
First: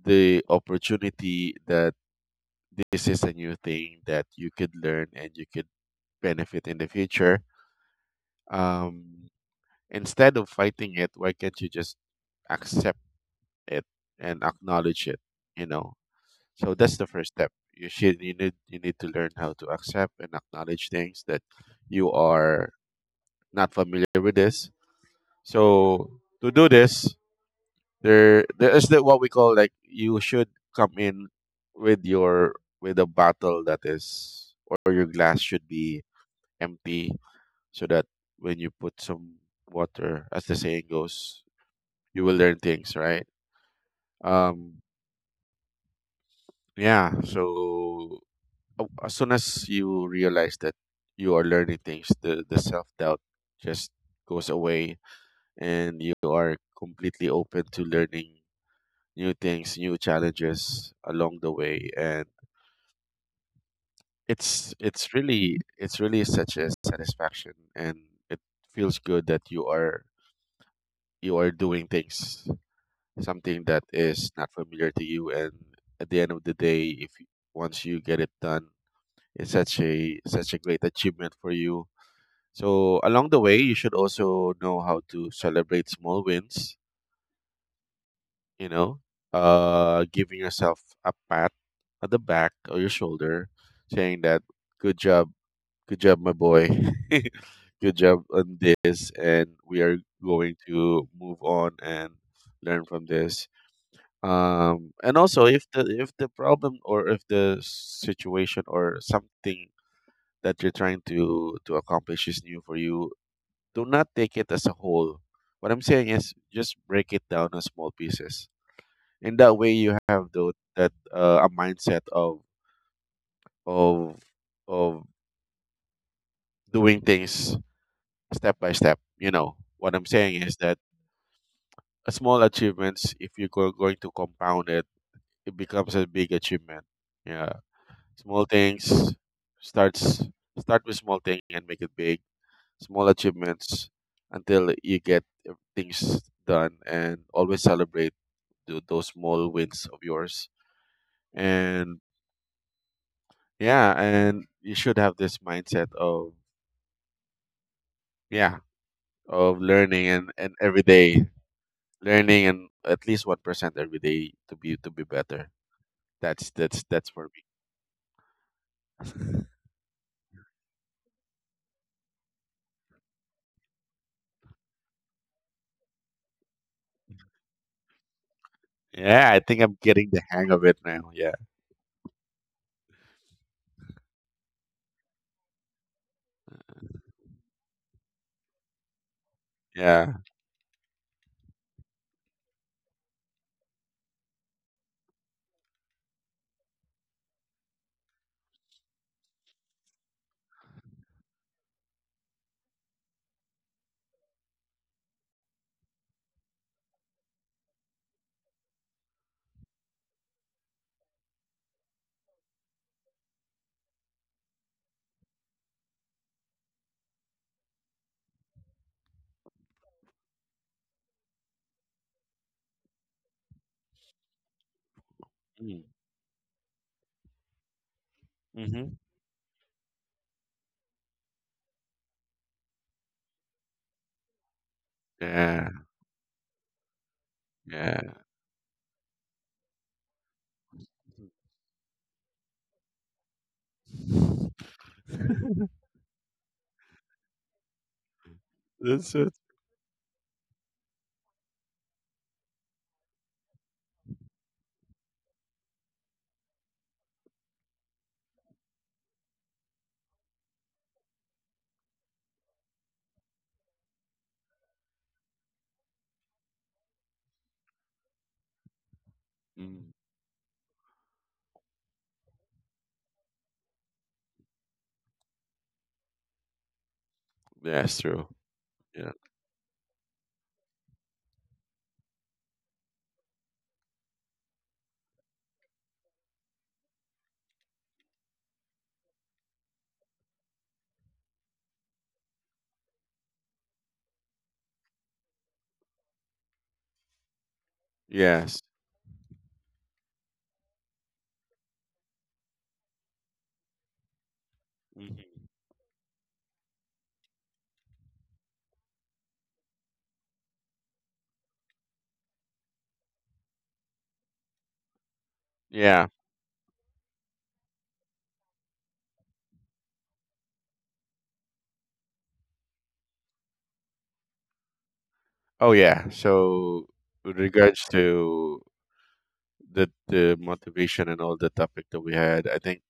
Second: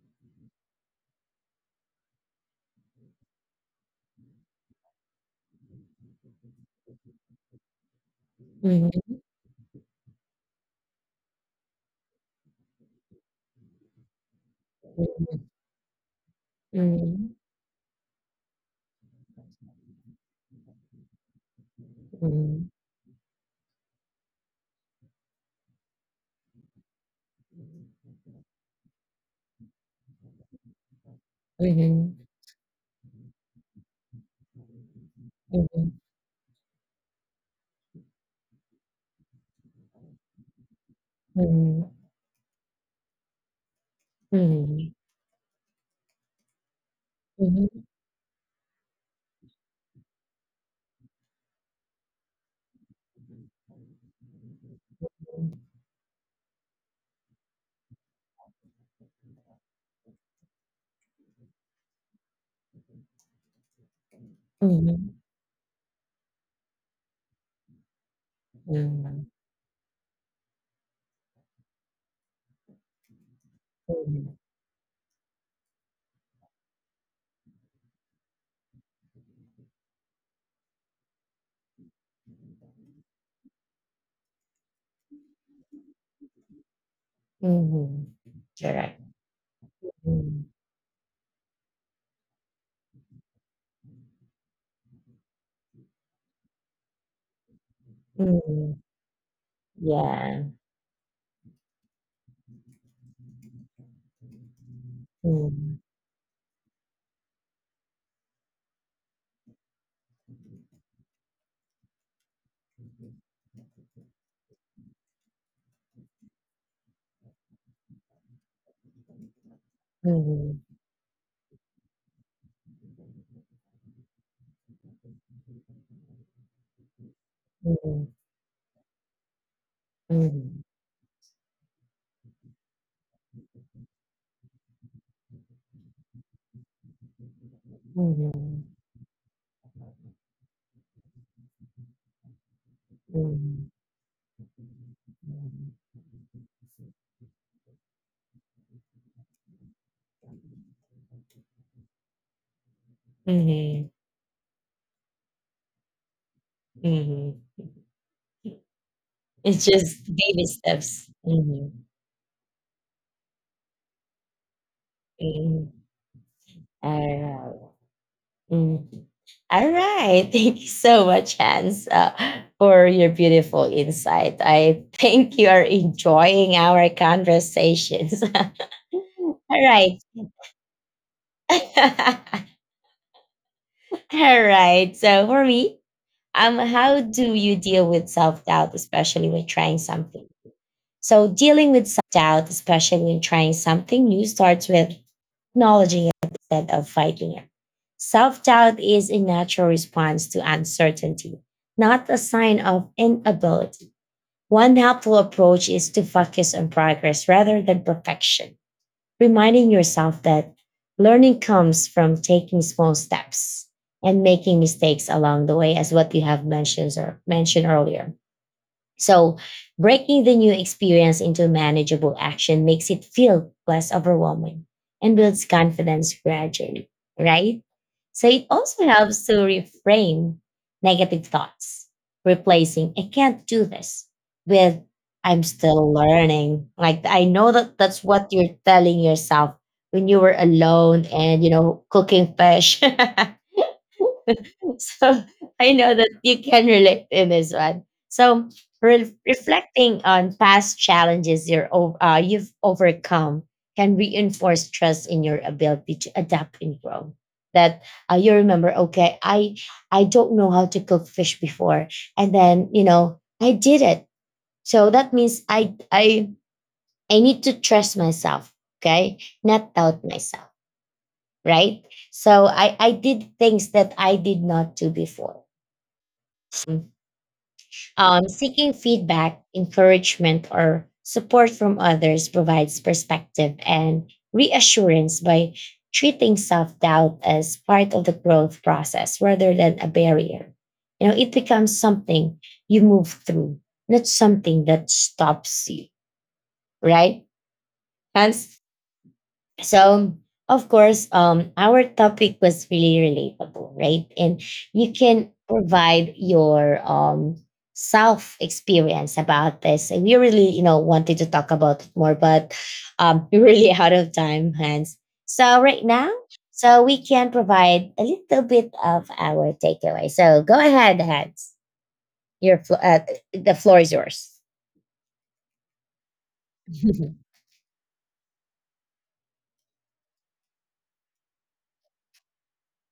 S2: the opportunity that this is a new thing that you could learn and you could benefit in the future.
S1: mhm, mhm, mhm,
S2: Um, instead of fighting it, why can't you just accept it and acknowledge it? You know, so
S1: mhm,
S2: that's
S1: mhm,
S2: the first
S1: mhm,
S2: step. You need you need to learn how to accept and acknowledge things that you are
S1: mhm,
S2: not familiar with this. So to do this, there is the, what we call, like, you should come in with your with a bottle that is, or your glass should
S1: mhm,
S2: be empty, so that when you put some water, as the saying goes, you will learn things, right? Um,
S1: mhm,
S2: yeah,
S1: mhm,
S2: so as soon as you realize that you are learning things, the self doubt just goes away, and you are completely open to learning new things, new challenges along the way. And it's really such a satisfaction, and it feels good that you are doing things, something that is
S1: mhm,
S2: not familiar to you, and at the end of the day, if you- once you get it done, it's such a such a great achievement for you. So along the way, you should also know how to celebrate small wins,
S1: mhm.
S2: you know,
S1: Correct.
S2: giving
S1: Mm,
S2: yourself a pat at the back or your shoulder, saying that good job, good job, my boy, good job on
S1: mm.
S2: this, and we are
S1: Yeah.
S2: going to move on and learn from this. And also, if
S1: Mm,
S2: the problem, or if the situation, or something that you're trying to accomplish is new for you, do not take it as a whole. What I'm saying is just break it down in small pieces. And that way you have the,
S1: mm,
S2: that a mindset of of of doing things
S1: mm,
S2: step by step. You know, what I'm saying is
S1: mm,
S2: that a small achievements, if you're going to compound it, it becomes a big achievement. Yeah.
S1: mm,
S2: Small
S1: mm,
S2: things starts start with small thing and make it big, small achievements, until you get things done, and always celebrate those small wins of yours, and
S1: mm,
S2: yeah,
S1: mhm,
S2: and you should have this mindset of
S1: mhm.
S2: yeah of
S1: It's just
S2: learning
S1: baby
S2: and every
S1: steps.
S2: day
S1: hmm
S2: learning and at least 1% every day to be better. That's for me.
S1: All right. Mm. All right. Thank you so much, Hans, for your beautiful insight. I think you are enjoying our conversations. All
S2: Yeah, I think I'm
S1: right.
S2: getting the hang of it now. Yeah.
S1: All right. So for me, how do you deal with self-doubt, especially when trying
S2: Yeah.
S1: something? So dealing with self-doubt, especially when trying something new, starts with acknowledging it instead of fighting it. Self doubt is a natural response to uncertainty, not a sign of inability. One helpful approach is to focus on progress rather than perfection, reminding yourself that learning comes from taking small steps and making mistakes along the way, as what you have mentioned, or mentioned earlier. So, breaking the new experience into manageable action makes it feel less overwhelming and builds confidence gradually, right? So, it also
S2: Mm-hmm.
S1: helps to reframe negative thoughts, replacing I can't do this with I'm
S2: Yeah.
S1: still learning. Like, I know that that's
S2: Yeah.
S1: what you're telling yourself when you were alone and, you know, cooking fish. So I know that you can relate in this one. So
S2: That's it.
S1: reflecting on past challenges you've overcome can reinforce trust in your ability to adapt and grow. That you remember, okay, I don't know how to cook fish before, and then you know I did it. So that means I need to trust myself, okay, not
S2: Mm.
S1: doubt myself, right? So I did things that I did not do before.
S2: That's true.
S1: Seeking
S2: Yeah.
S1: feedback, encouragement, or support from others provides perspective and reassurance by treating self doubt as part of the growth process rather than a barrier. You know, it becomes something you move through, not something that stops you, right? Hans?
S2: Yes.
S1: So, of course, our topic was really relatable, right? And you can
S2: Hmm.
S1: provide your self experience about this. And we really, you know, wanted to talk about it more, but we're really out of time, Hans. So right
S2: Yeah.
S1: now, so we can provide a little bit of our takeaway. So go ahead, Hans. Your the floor is yours.
S2: Oh yeah. So with regards to the motivation and all the topic that we had, I think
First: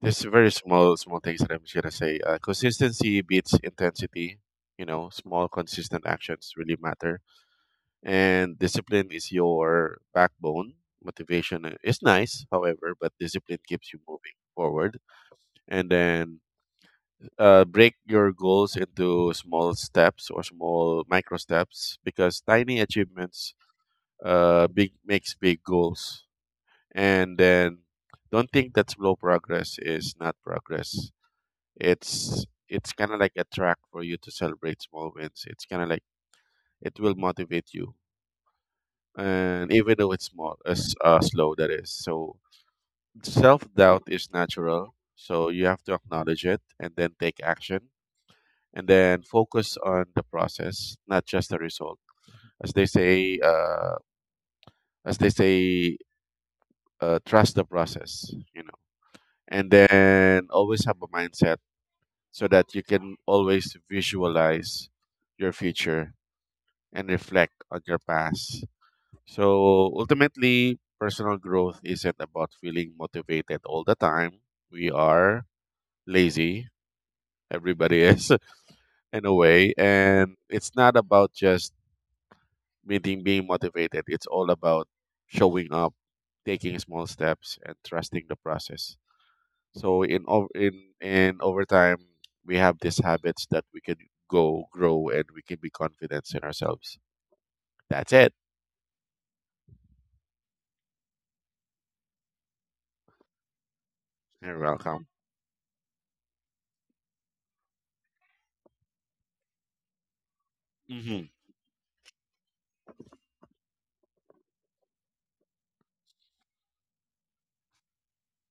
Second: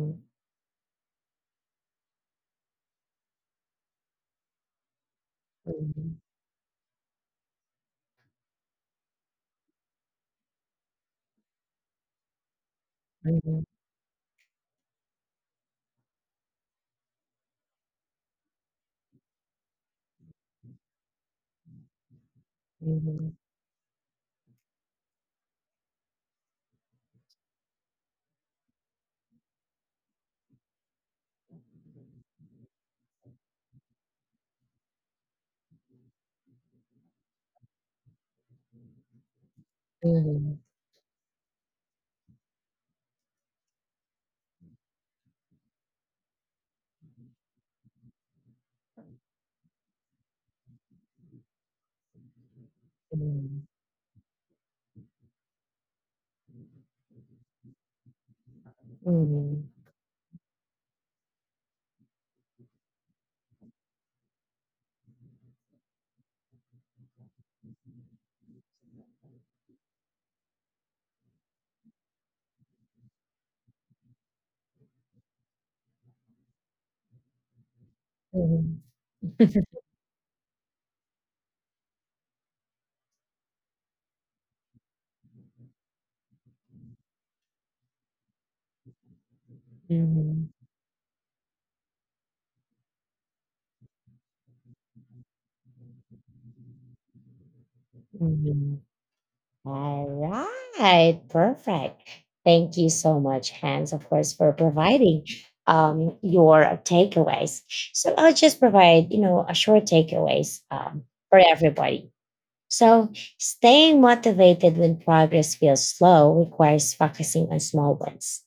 S2: there's very small things that I'm just gonna say. Consistency beats intensity. You know, small consistent
S1: mhm,
S2: actions really matter, and discipline is your backbone. Motivation is nice, however, but discipline
S1: mhm,
S2: keeps you moving forward. And then break your goals into small steps or small micro steps, because tiny
S1: mhm,
S2: achievements big makes big goals, and then don't think that slow progress is not progress. It's kind of like a track for you to celebrate small wins. It's kind of like it will motivate you, and even though it's
S1: mhm,
S2: small
S1: mhm,
S2: as slow that is, so self-doubt is natural, so you have to acknowledge it and then take action, and then focus on the process, not just the result. As they say,
S1: mhm.
S2: uh, as they say, trust the process, you know, and
S1: Mhm,
S2: then always have a mindset so that you can always visualize your future and reflect on your past. So ultimately, personal growth isn't about feeling motivated all the time. We are lazy. Everybody is
S1: mhm,
S2: in a way. And it's not about just meaning being motivated. It's all about showing up, taking small steps, and trusting the process. So in
S1: mhm,
S2: ov- in over time, we have these habits that we can go grow and we can be confident in ourselves. That's it.
S1: mhm. All right, perfect. Thank you so much, Hans, of course, for
S2: You're welcome.
S1: providing your takeaways. So I'll just provide, you know, a short takeaways
S2: Mm-hmm.
S1: for everybody. So, staying motivated when progress feels slow requires focusing on small wins,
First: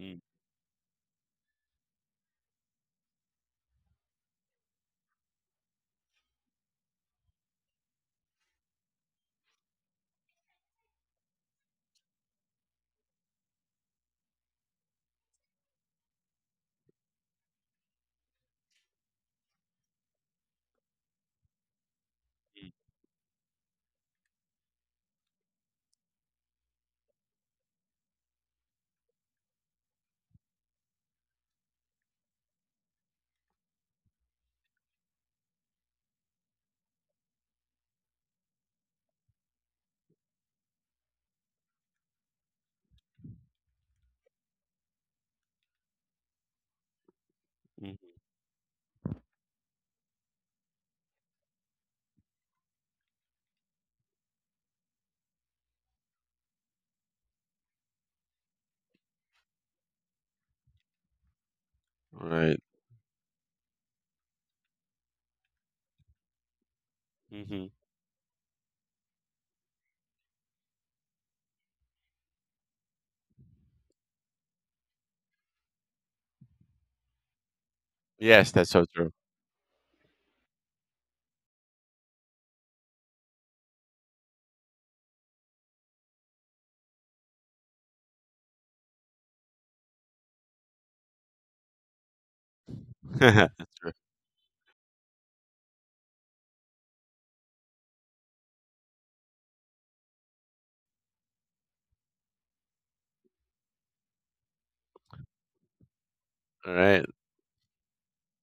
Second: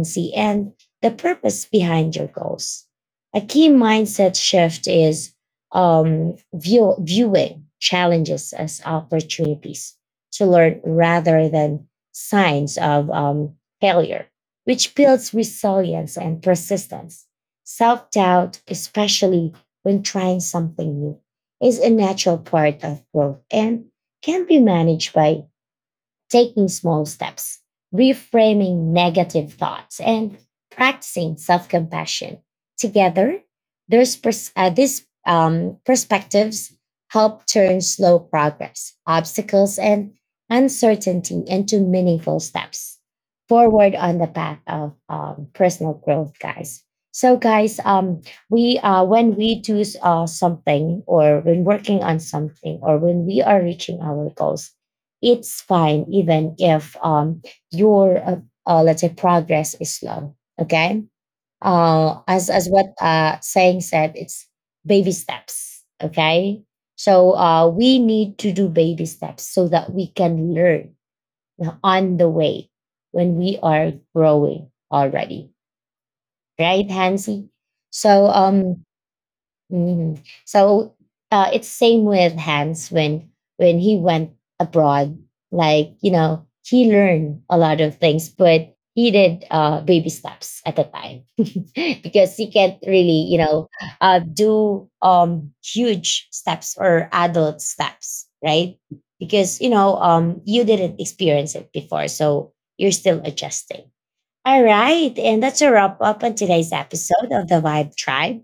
S2: Mm-hmm.
S1: and the purpose behind your goals. A key mindset shift is viewing challenges as opportunities to learn rather than signs of failure, which builds resilience and persistence. Self doubt, especially when trying something new, is a natural part of growth and can be managed by taking small steps, reframing negative thoughts, and practicing self compassion. Together, these perspectives help turn slow progress, obstacles, and uncertainty into meaningful steps forward on the path of personal growth, guys. So, guys, we when we do something, or when working on something, or when we are reaching our goals, it's fine even if your let's say progress is slow, okay, uh, as
S2: Right.
S1: as what uh, saying said, it's baby steps, okay, so
S2: Mm-hmm.
S1: we need to do baby steps so that we can learn on the way when we are growing already, right, hansi? So
S2: Yes, that's so true.
S1: Mhm. So it's same with Hans when he went abroad. Like you know, he learned a lot of things, but he did baby steps at the time because he can't really you know
S2: That's true.
S1: do huge steps or adult steps, right? Because you know you didn't experience it before, so you're still adjusting. All right, and that's a wrap up on today's
S2: All right.
S1: episode of the Vibe Tribe.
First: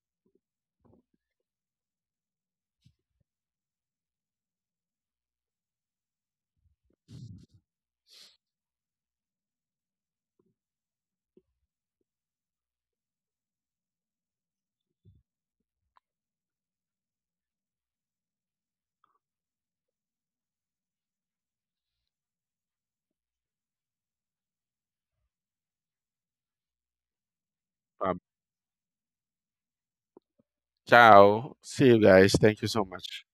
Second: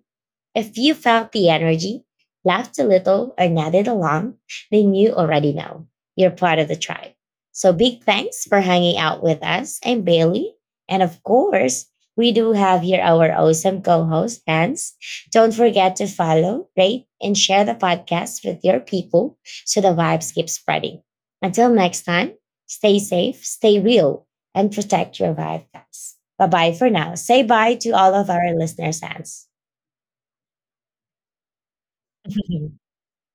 S1: If you felt the energy, laughed a little, or nodded along, then you already know you're part of the tribe. So big thanks for hanging out with us. I'm Bailey. And of course, we do have here our awesome co-host, Hans. Don't forget to follow, rate, and share the podcast with your people so the vibes keep spreading. Until next time, stay safe, stay real, and protect your vibe, guys. Bye-bye for now. Say bye to all
S2: Um,
S1: of our listeners, Hans.
S2: ciao. See you guys. Thank you so much.